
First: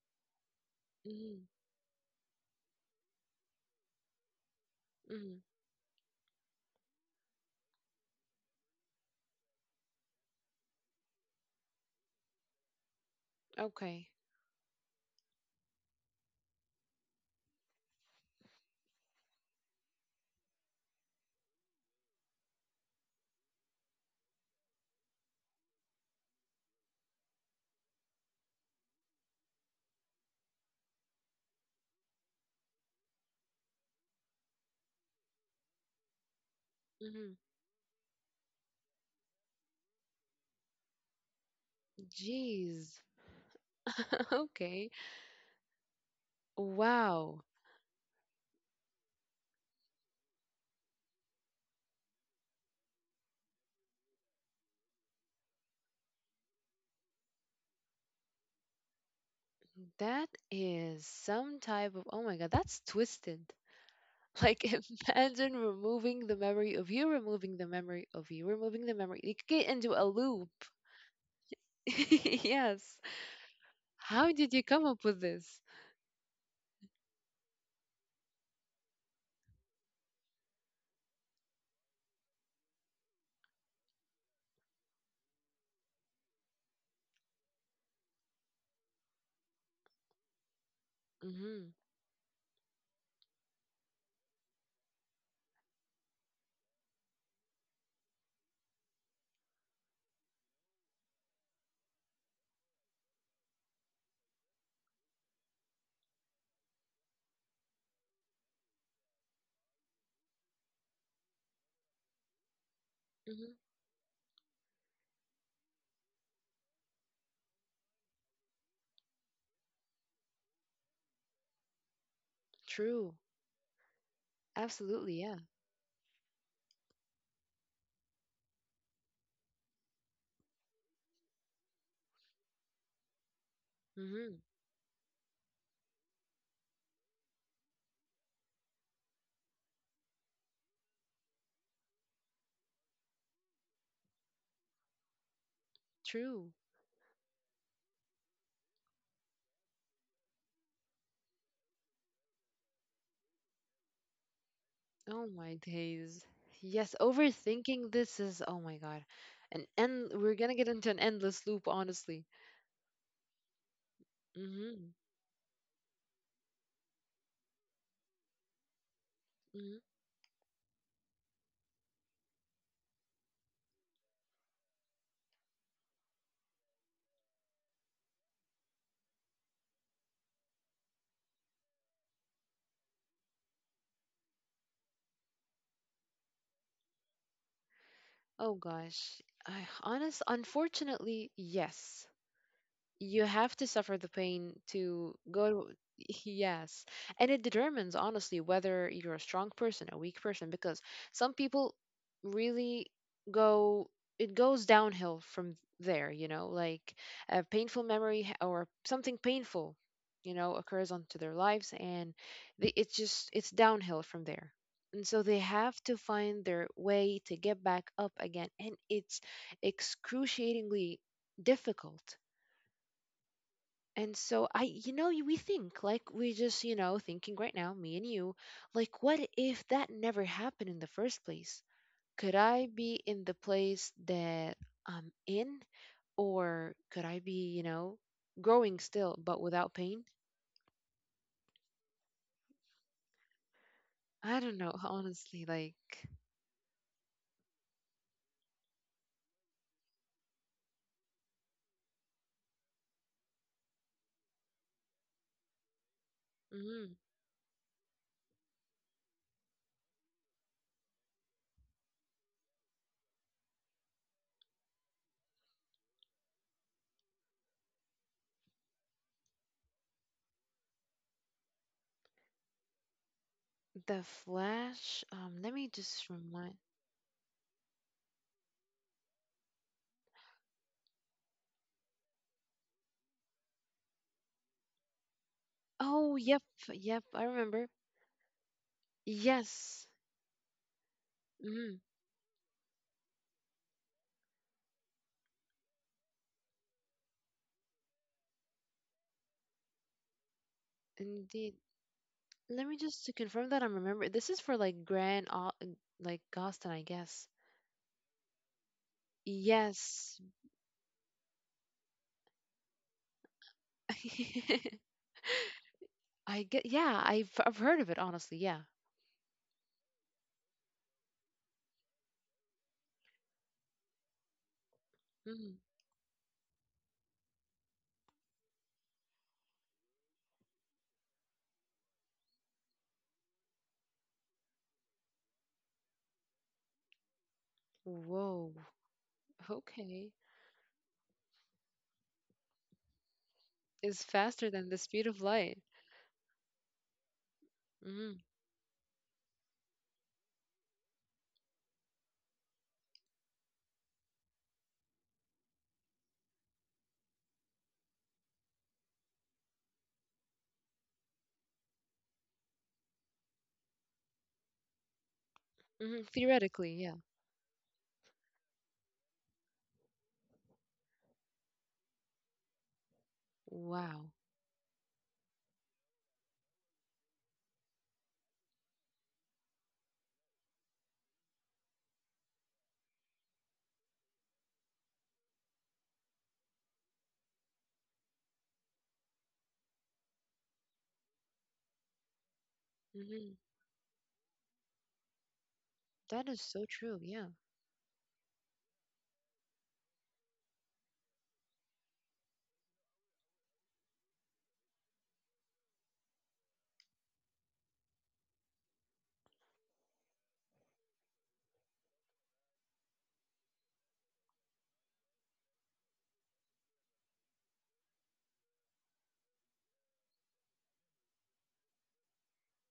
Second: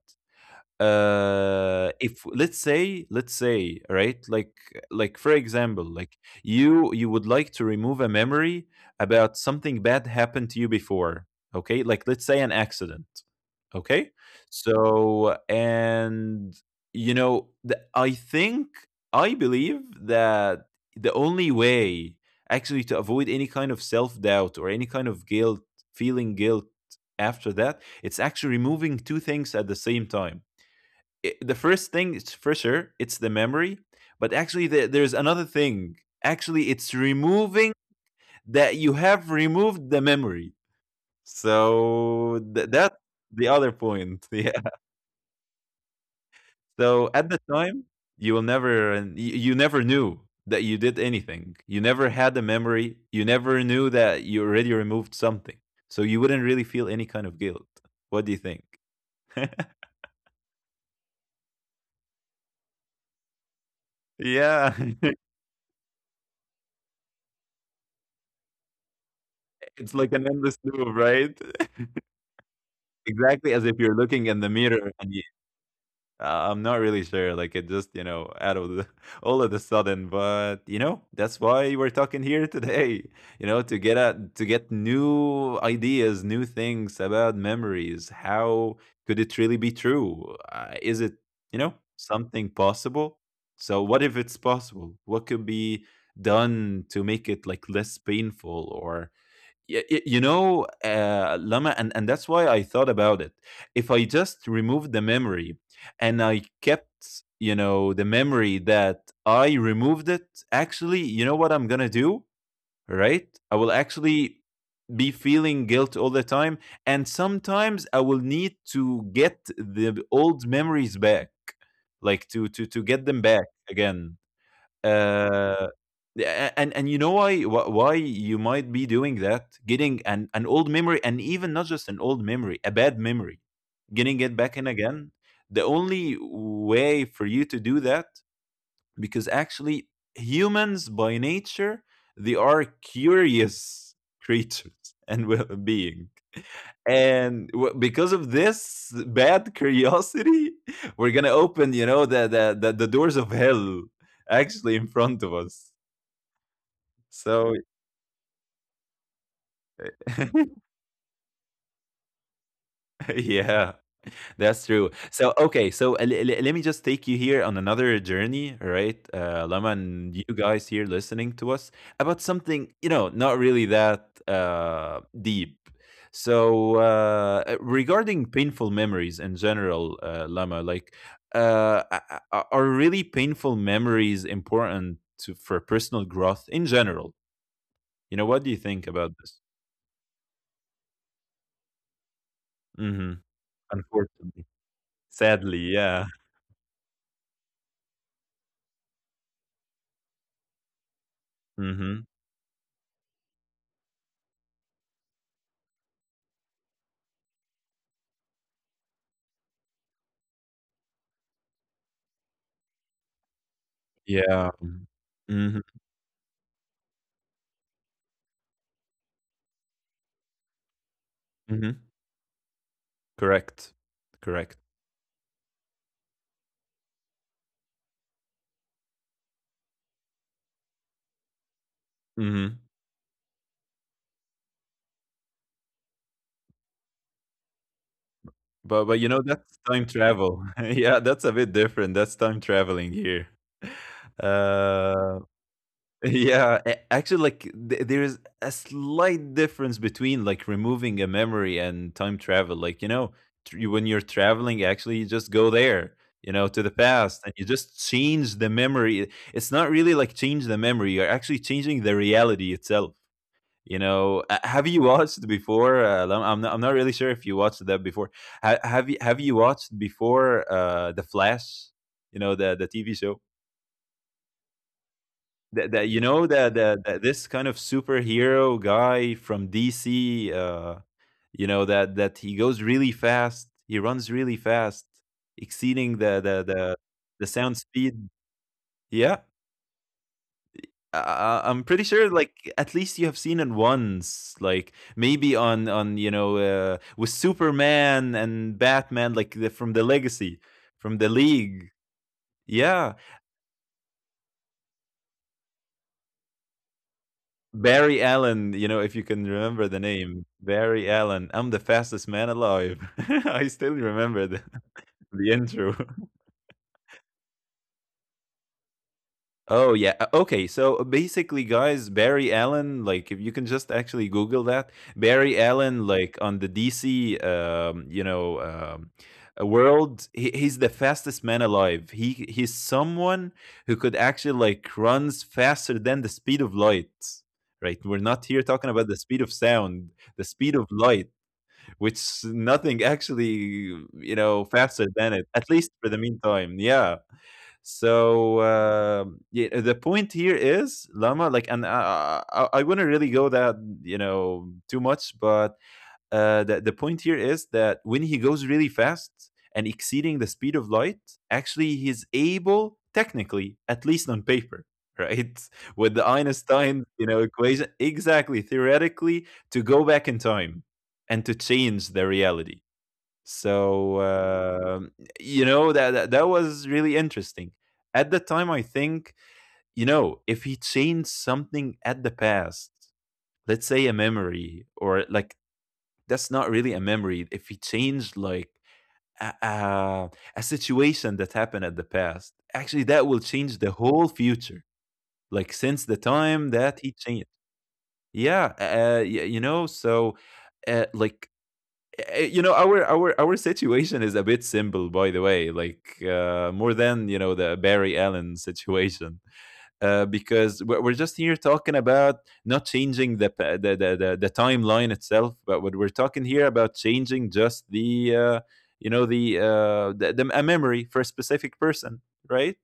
Speaker 2: Mm-hmm.
Speaker 1: If let's say, right, like for
Speaker 2: Mm-hmm.
Speaker 1: example, like you would like to remove a memory about something bad happened to you before, okay? Like, let's say an accident.
Speaker 2: Okay.
Speaker 1: Okay. So, and you know, I believe that the only way actually to avoid any kind of self doubt or any kind of guilt, feeling guilt after that, it's actually removing two things at the same time. I The first thing is for sure, it's the memory. But actually, there's another thing. Actually, it's
Speaker 2: Mm-hmm.
Speaker 1: removing that you have removed the memory. So that's
Speaker 2: Jeez.
Speaker 1: the other point.
Speaker 2: *laughs*
Speaker 1: *laughs* Yeah.
Speaker 2: Okay.
Speaker 1: So at the
Speaker 2: Wow.
Speaker 1: time, you will never, and you never knew that you did anything. You never had a memory. You never knew that you already removed something. So you wouldn't really feel any kind of guilt. What do you think? *laughs*
Speaker 2: That is some type of, oh my God, that's twisted. Like
Speaker 1: Yeah,
Speaker 2: *laughs*
Speaker 1: *laughs*
Speaker 2: imagine removing the memory of you, removing the memory of you, removing the memory. You could get into
Speaker 1: it's
Speaker 2: a
Speaker 1: like an
Speaker 2: loop.
Speaker 1: endless loop, right? *laughs*
Speaker 2: *laughs* Yes.
Speaker 1: Exactly as if you're looking
Speaker 2: How
Speaker 1: in the
Speaker 2: did you come
Speaker 1: mirror,
Speaker 2: up
Speaker 1: and
Speaker 2: with this?
Speaker 1: I'm not really sure. Like it just, you know, out of the *laughs* all of the sudden. But you know, that's why we're talking here today. You know, to get new ideas, new things about memories. How could it really be true? Is it,
Speaker 2: Mm-hmm.
Speaker 1: something possible? So what if it's possible? What could be done to make it like less painful or you know, Lama, and that's why I thought about it. If I just removed the memory and I kept, the memory that I removed it, actually, you know what I'm going to do? Right?
Speaker 2: Mm-hmm.
Speaker 1: I will actually be feeling guilt all the time. And sometimes I will need to get the old memories back, like to get
Speaker 2: True.
Speaker 1: them back again.
Speaker 2: Absolutely, yeah.
Speaker 1: Uh, yeah, and you know why why you might be doing that, getting an old memory, and even not just an old memory, a bad memory, getting it
Speaker 2: Mm-hmm.
Speaker 1: back in again. The only way for you to do that, because actually humans by nature they are curious *laughs* creatures and well-being.
Speaker 2: True.
Speaker 1: And because of this bad curiosity, *laughs* we're gonna open, the doors of hell actually in front
Speaker 2: Oh
Speaker 1: of
Speaker 2: my
Speaker 1: us.
Speaker 2: days. Yes,
Speaker 1: So,
Speaker 2: overthinking this is oh my god. An end we're gonna get
Speaker 1: *laughs*
Speaker 2: into an endless loop, honestly.
Speaker 1: yeah, that's
Speaker 2: Mm-hmm.
Speaker 1: true. So, okay, so let me just take you here on another journey, right? Lama
Speaker 2: Mm-hmm.
Speaker 1: and you guys here listening to us about something, not really that deep. So, regarding painful memories in general, Lama, like, are really painful memories important for personal growth in general? What
Speaker 2: Oh
Speaker 1: do you think about
Speaker 2: gosh.
Speaker 1: this?
Speaker 2: I honest Unfortunately, yes.
Speaker 1: Mm-hmm.
Speaker 2: You have to suffer the
Speaker 1: Unfortunately,
Speaker 2: pain to go
Speaker 1: sadly, yeah.
Speaker 2: *laughs* yes. And it determines, honestly, whether you're a strong person, a weak person, because some people
Speaker 1: Mhm.
Speaker 2: really go it goes downhill from there, like a painful memory or something painful, occurs onto their lives. And they, it's just it's downhill from there.
Speaker 1: Yeah.
Speaker 2: And so they have
Speaker 1: Mhm,
Speaker 2: to find their way to get back up again, and it's excruciatingly
Speaker 1: mhm.
Speaker 2: difficult.
Speaker 1: Correct.
Speaker 2: And so
Speaker 1: Correct.
Speaker 2: we think, like, we just, you know, thinking right now, me and you, like, what if that never happened in the first place? Could I
Speaker 1: Mhm.
Speaker 2: be in the place that I'm in? Or could I be, growing
Speaker 1: But but,
Speaker 2: still,
Speaker 1: you know,
Speaker 2: but
Speaker 1: that's
Speaker 2: without
Speaker 1: time
Speaker 2: pain?
Speaker 1: travel. *laughs* Yeah, that's a bit different. That's time traveling here. *laughs*
Speaker 2: I don't know, *laughs*
Speaker 1: Uh,
Speaker 2: honestly. Like,
Speaker 1: yeah, a actually, like, th there is a slight difference between, like, removing a memory and time travel. Like, when you're traveling, actually, you just go there, to the
Speaker 2: mm,
Speaker 1: past, and you just change the memory. It's not really like change the memory. You're actually changing the reality itself. Have you watched before? I'm not really sure if you watched that before. Have you watched before the Flash? You know the TV show
Speaker 2: the Flash, let me
Speaker 1: that
Speaker 2: just remind.
Speaker 1: that this kind of superhero guy from DC. You know that he goes really fast. He runs really fast, exceeding
Speaker 2: Oh,
Speaker 1: the
Speaker 2: yep,
Speaker 1: the the,
Speaker 2: yep, I
Speaker 1: the sound
Speaker 2: remember.
Speaker 1: speed. Yeah,
Speaker 2: Yes.
Speaker 1: I'm
Speaker 2: Mm,
Speaker 1: pretty sure, like at least you have seen it once, like maybe on with Superman and Batman, like from the Legacy, from the
Speaker 2: indeed.
Speaker 1: League.
Speaker 2: Let me
Speaker 1: Yeah,
Speaker 2: just to confirm that I'm remember. This is for like Grand, like Gaston, I guess.
Speaker 1: Barry Allen. You know if you can remember the
Speaker 2: Yes,
Speaker 1: name, Barry Allen. I'm the fastest man alive. *laughs* I still remember the
Speaker 2: *laughs*
Speaker 1: the intro.
Speaker 2: I get. Yeah, I've heard of it. Honestly, yeah.
Speaker 1: Oh yeah. Okay. So basically, guys, Barry Allen, like if you can just actually Google that, Barry
Speaker 2: Mm.
Speaker 1: Allen, like on the DC, world, he's the fastest man alive. He's someone who could actually like runs faster than the speed of light. Right. We're not here
Speaker 2: Whoa.
Speaker 1: talking about the speed of sound,
Speaker 2: Okay.
Speaker 1: the speed of light, which nothing actually,
Speaker 2: Is faster than the
Speaker 1: faster
Speaker 2: speed
Speaker 1: than
Speaker 2: of
Speaker 1: it, at
Speaker 2: light.
Speaker 1: least for the meantime. Yeah,
Speaker 2: Mm.
Speaker 1: so yeah, the point here is Lama. Like, and I wouldn't really go that too much, but the point here is that when he goes really fast and exceeding the speed of light, actually he's able, technically, at least on paper, right, *laughs* with
Speaker 2: Hmm.
Speaker 1: the
Speaker 2: Theoretically,
Speaker 1: Einstein
Speaker 2: yeah.
Speaker 1: equation, exactly theoretically, to go back in time and to change the reality so,
Speaker 2: Wow.
Speaker 1: that was really interesting. At the time, I think, if he changed something at the past, let's say a memory or like that's not really a memory. If he changed like a, a, a situation that happened at the past, actually that will
Speaker 2: Hmm.
Speaker 1: change the whole future. Like since the
Speaker 2: That is
Speaker 1: time
Speaker 2: so
Speaker 1: that he
Speaker 2: true. Yeah.
Speaker 1: changed. Yeah, so like our situation is a bit simple by the way like more than the Barry Allen situation. Because we're just here talking about not changing the timeline itself but what we're talking here about changing just the a memory for a specific person, right.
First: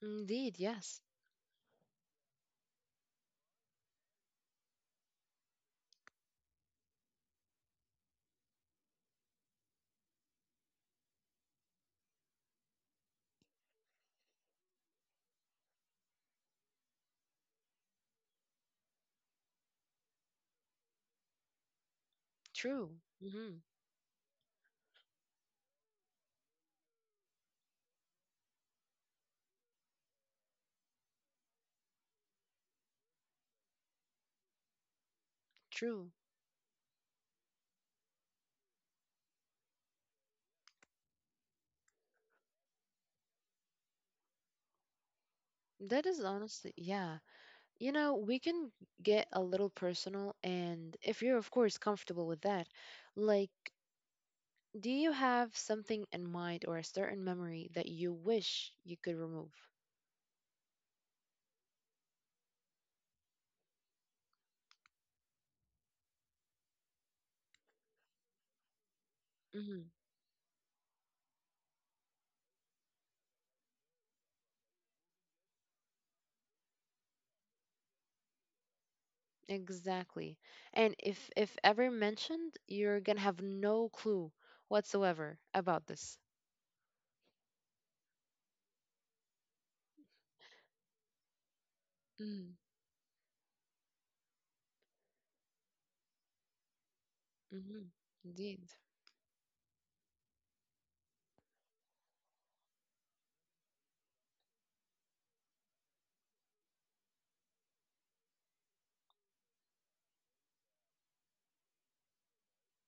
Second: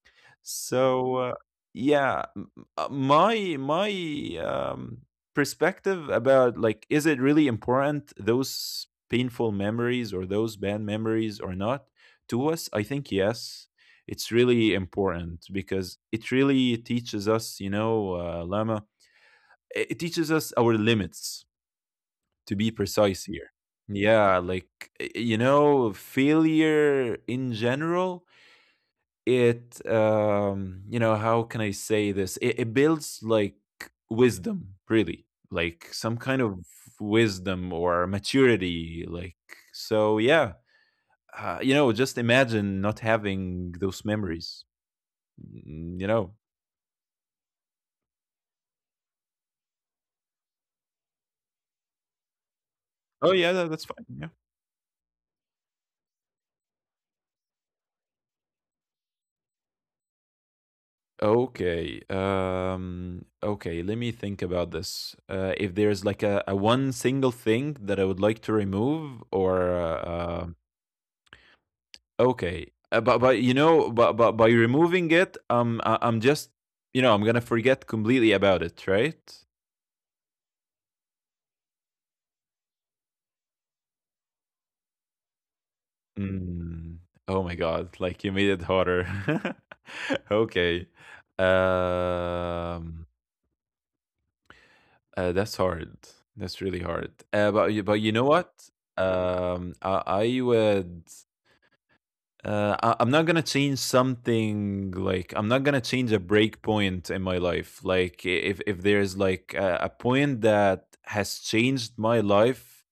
Speaker 2: Indeed. Yes.
Speaker 1: So, yeah, my perspective about like is it really important those painful memories or those bad memories or not to us? I think yes, it's really important because it really teaches us, Lama, it teaches us our limits to be
Speaker 2: True.
Speaker 1: precise here.
Speaker 2: Hmm.
Speaker 1: Yeah, like failure in general, it how can I say this, it builds like wisdom really, like
Speaker 2: True.
Speaker 1: some kind of wisdom or maturity, like. So, yeah. Just imagine not having those memories. Mm,
Speaker 2: That
Speaker 1: you
Speaker 2: is
Speaker 1: know
Speaker 2: honestly, yeah. You know, we can get a little personal, and if you're, of course, comfortable with that,
Speaker 1: Oh
Speaker 2: like,
Speaker 1: yeah, that's fine, yeah.
Speaker 2: do you have something in mind or a certain memory that you wish you could remove?
Speaker 1: Okay, okay, let me think about this. If there's like a one single thing that I would like to remove or
Speaker 2: Hmm.
Speaker 1: Okay, but you know, but by removing it, I'm just, I'm gonna forget completely about it, right?
Speaker 2: Exactly. And if ever mentioned, you're gonna have no clue whatsoever about this.
Speaker 1: Mm. Oh my God! Like you made it harder. *laughs* Okay,
Speaker 2: Mm.
Speaker 1: um, that's hard. That's really hard. But
Speaker 2: Mm-hmm.
Speaker 1: but you know what?
Speaker 2: Indeed.
Speaker 1: I would. I'm not gonna change something like I'm not gonna change a break point in my life. Like if there's like a point that has changed my life,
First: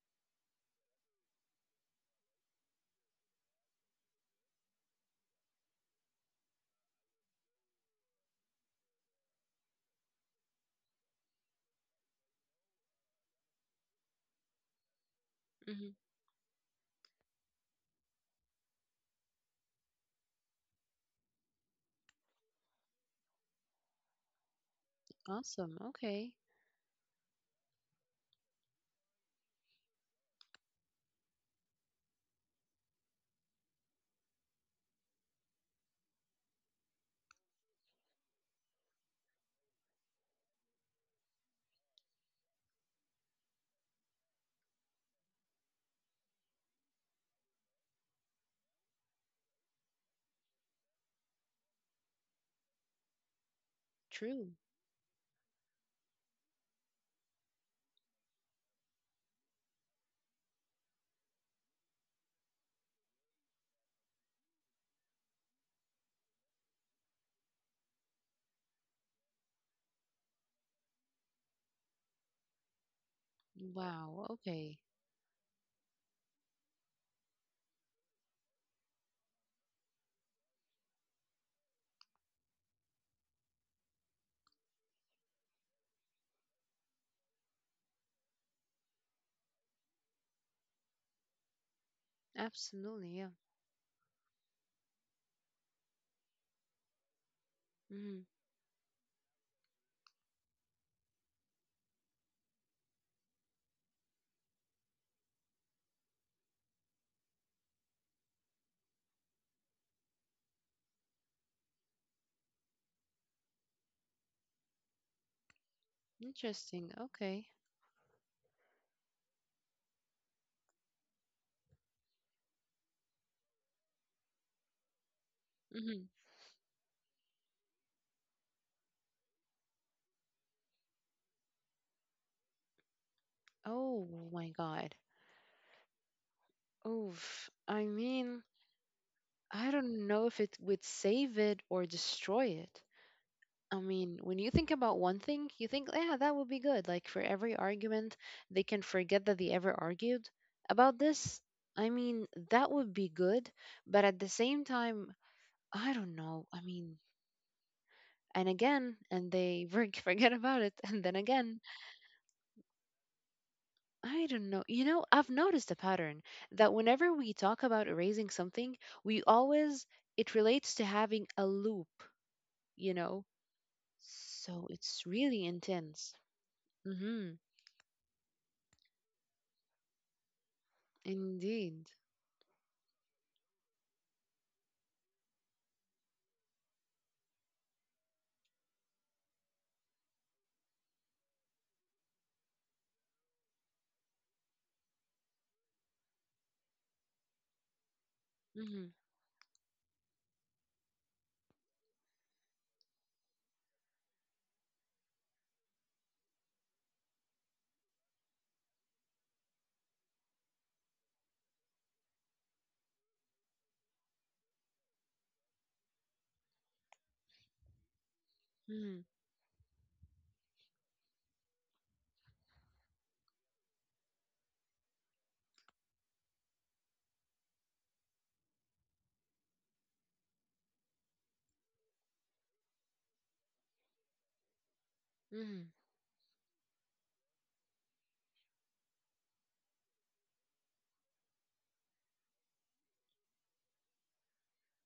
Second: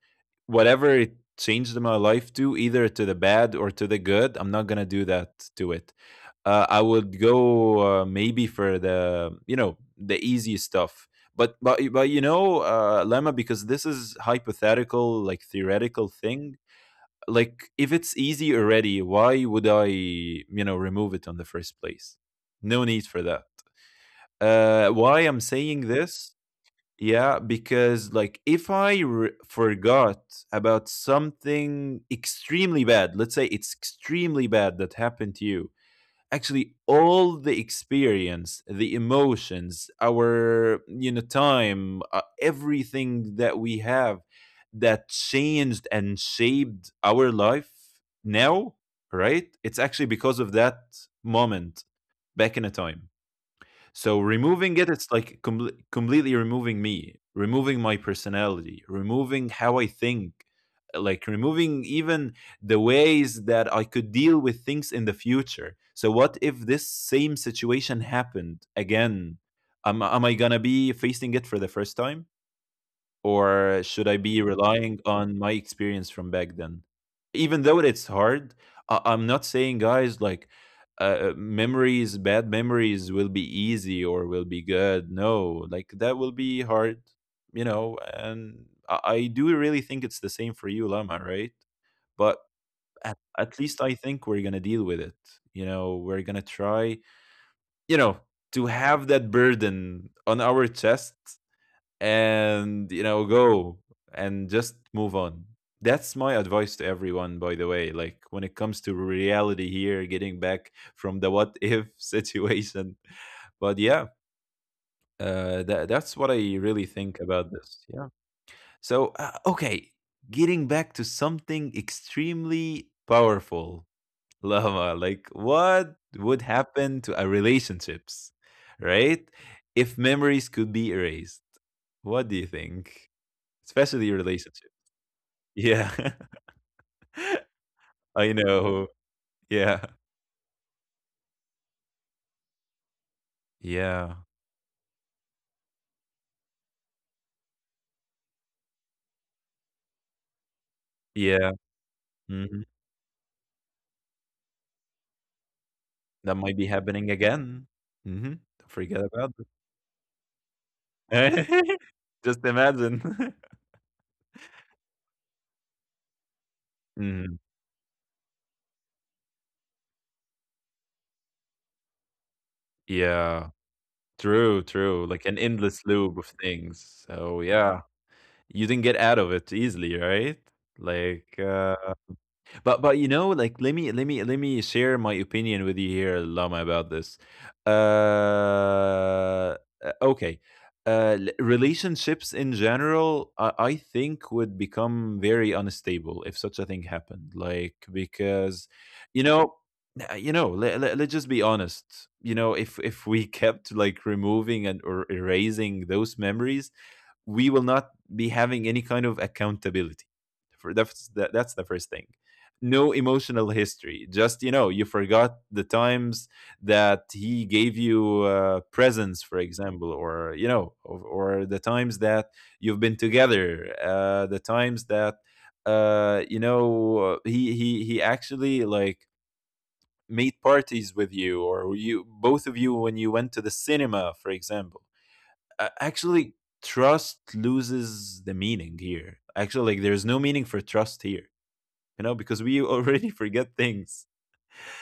Speaker 1: whatever it changed my life to, either to the bad or to the good, I'm not gonna do that to it. I would go maybe for the the easy stuff. But Lemma, because this is hypothetical, like
Speaker 2: Hmm.
Speaker 1: theoretical thing, like if it's easy already, why would I remove it on the first place? No need for that. Why I'm
Speaker 2: Awesome.
Speaker 1: saying
Speaker 2: Okay.
Speaker 1: this? Yeah, because like if I forgot about something extremely bad, let's say it's extremely bad that happened to you, actually all the experience, the emotions, our time, everything that we have that changed and shaped our life now, right, it's actually because of that moment back in a time. So
Speaker 2: True.
Speaker 1: removing it, it's like completely removing me, removing my personality, removing how I think, like removing even the ways that I could deal with things in the future. So what if this same situation happened again? Am I gonna be facing it for the first time? Or should I
Speaker 2: Wow.
Speaker 1: be
Speaker 2: Okay.
Speaker 1: relying on my experience from back then? Even though it's hard, I'm not saying, guys, like memories, bad memories will be easy or will be good. No, like that will be hard. And I do really think it's the same for you, Lama, right? But
Speaker 2: Absolutely.
Speaker 1: at,
Speaker 2: Yeah.
Speaker 1: at least I think we're gonna deal with it. We're gonna try. You
Speaker 2: Hmm.
Speaker 1: know, to have that burden on our chest and go and just move on, that's my advice to everyone, by the way, like when it comes to reality here, getting back from the what if *laughs* situation. But yeah, that's what I really
Speaker 2: Interesting.
Speaker 1: think
Speaker 2: Okay.
Speaker 1: about this, yeah. So, okay. Getting back to something extremely powerful, *laughs* Lama, like what would happen to our relationships, right, if memories could be erased? What do you think? Especially your
Speaker 2: Oh my
Speaker 1: relationship.
Speaker 2: God.
Speaker 1: Yeah. *laughs*
Speaker 2: Oof. I
Speaker 1: I
Speaker 2: mean,
Speaker 1: know.
Speaker 2: I
Speaker 1: Yeah.
Speaker 2: don't know if it would save it or destroy it. I
Speaker 1: Yeah.
Speaker 2: mean, when you think about one thing, you think, yeah, that would be good. Like, for every argument, they can forget that they ever argued about this.
Speaker 1: Yeah.
Speaker 2: I mean,
Speaker 1: Mhm.
Speaker 2: that would be good. But at the same time, I don't
Speaker 1: That
Speaker 2: know.
Speaker 1: might
Speaker 2: I
Speaker 1: be
Speaker 2: mean,
Speaker 1: happening again. Mhm.
Speaker 2: and
Speaker 1: Don't
Speaker 2: again,
Speaker 1: forget
Speaker 2: and
Speaker 1: about it.
Speaker 2: they *laughs* forget about it, and then again.
Speaker 1: *laughs* Just imagine. *laughs*
Speaker 2: I don't know. You know, I've noticed a pattern that whenever we
Speaker 1: Mhm.
Speaker 2: talk about erasing something, we always, it relates to having a loop, you know?
Speaker 1: Yeah. True,
Speaker 2: So it's
Speaker 1: true. Like an
Speaker 2: really
Speaker 1: endless
Speaker 2: intense.
Speaker 1: loop of things.
Speaker 2: Mm-hmm.
Speaker 1: So yeah. You didn't get out of it easily, right? Like, uh
Speaker 2: Indeed.
Speaker 1: But but like let me share my opinion with you here, Lama, about this. Uh, okay. Relationships in general, I think would become very unstable if such a thing happened. Like because,
Speaker 2: Mm-hmm.
Speaker 1: you know, let's just be honest. If we *laughs* kept like removing and or erasing those memories, we will not be having any kind of accountability. For That's the first thing. No emotional history. Just you forgot the times that he gave you
Speaker 2: Mm-hmm.
Speaker 1: presents, for example, or or the times that you've been together, the times that he actually like made parties with you, or you both of you when you went to the cinema, for example.
Speaker 2: Mm-hmm.
Speaker 1: Actually, trust loses the meaning here, actually, like there's no meaning for trust here, because we already *laughs* forget things.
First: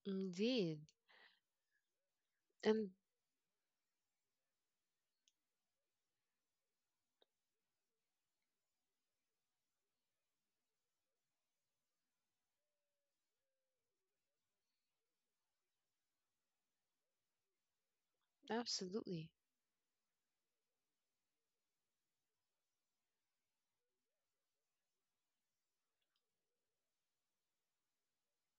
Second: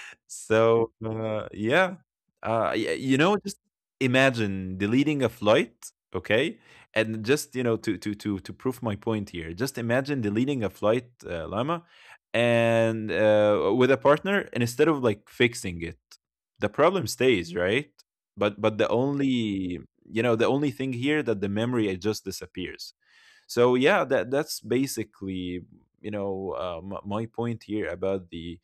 Speaker 2: Indeed.
Speaker 1: So, yeah,
Speaker 2: And
Speaker 1: just imagine deleting a flight, okay? And just, you know, to prove my point here, just imagine deleting a flight, Lama, and with a partner, and instead of like fixing it, the problem stays, right? But the
Speaker 2: absolutely.
Speaker 1: only, you know, the only thing here that the memory it just disappears. So yeah, that's basically, you know, m my point here about the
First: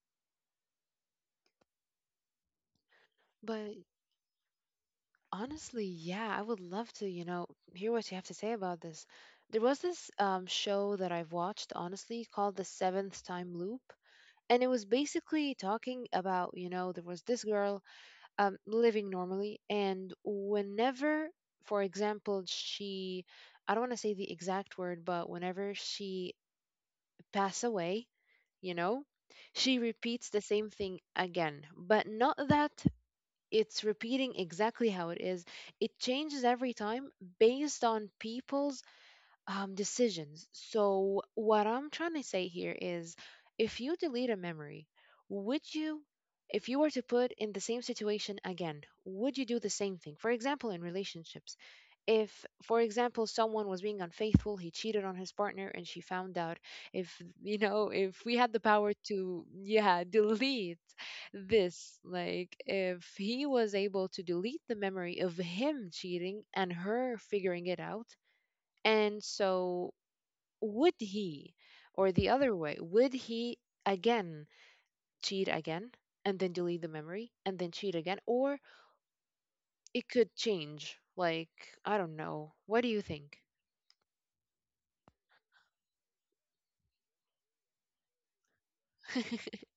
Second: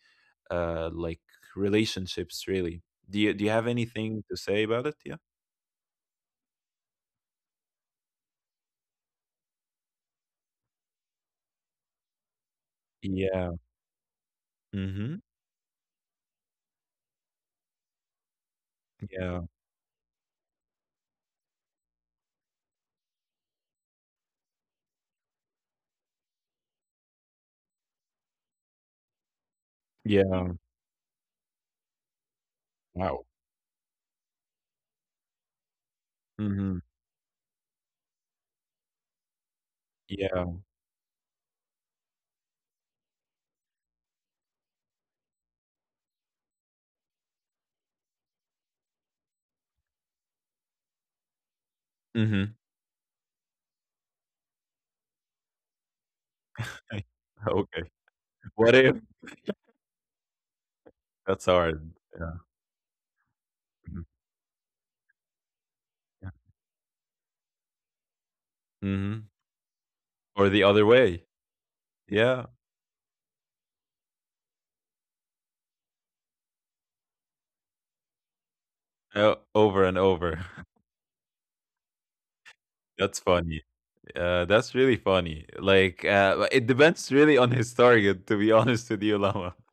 Speaker 1: like relationships, really. Do you have
Speaker 2: But
Speaker 1: anything to say about it? Yeah.
Speaker 2: honestly, yeah, I would love to, hear what you have to say about this. There was this show that I've watched, honestly, called The Seventh
Speaker 1: Yeah.
Speaker 2: Time Loop. And it was
Speaker 1: Mhm.
Speaker 2: basically talking about, there was this girl, living
Speaker 1: Yeah.
Speaker 2: normally. And whenever, for example, she I don't want to say the exact word, but whenever she pass away, you know she repeats the
Speaker 1: Yeah.
Speaker 2: same thing again, but not that
Speaker 1: Wow.
Speaker 2: it's repeating exactly how it is, it changes every
Speaker 1: Mhm.
Speaker 2: time based on people's
Speaker 1: Yeah.
Speaker 2: decisions. So, what I'm trying to say here is, if you delete a memory, would you, if you were to put in the same situation again, would you do the same thing? For example, in relationships, if,
Speaker 1: Mhm.
Speaker 2: for example, someone was being unfaithful, he cheated on his partner and she found out,
Speaker 1: *laughs*
Speaker 2: if, you
Speaker 1: Okay.
Speaker 2: know, if we had the
Speaker 1: What
Speaker 2: power
Speaker 1: if
Speaker 2: to, yeah, *laughs* delete
Speaker 1: that's hard.
Speaker 2: this,
Speaker 1: Yeah.
Speaker 2: like, if he was
Speaker 1: Mhm.
Speaker 2: able to delete the memory of him
Speaker 1: Yeah.
Speaker 2: cheating and her figuring it out, and
Speaker 1: Mhm.
Speaker 2: so,
Speaker 1: Or the other
Speaker 2: would
Speaker 1: way.
Speaker 2: he, or the
Speaker 1: Yeah.
Speaker 2: other way, would he again cheat again, and then delete the memory, and then cheat again? Or
Speaker 1: Over and
Speaker 2: it could
Speaker 1: over. *laughs*
Speaker 2: change. Like, I don't know. What do you
Speaker 1: That's
Speaker 2: think?
Speaker 1: funny. That's really funny. Like, it depends really on his target, to be *laughs* honest with you, Lama. *laughs*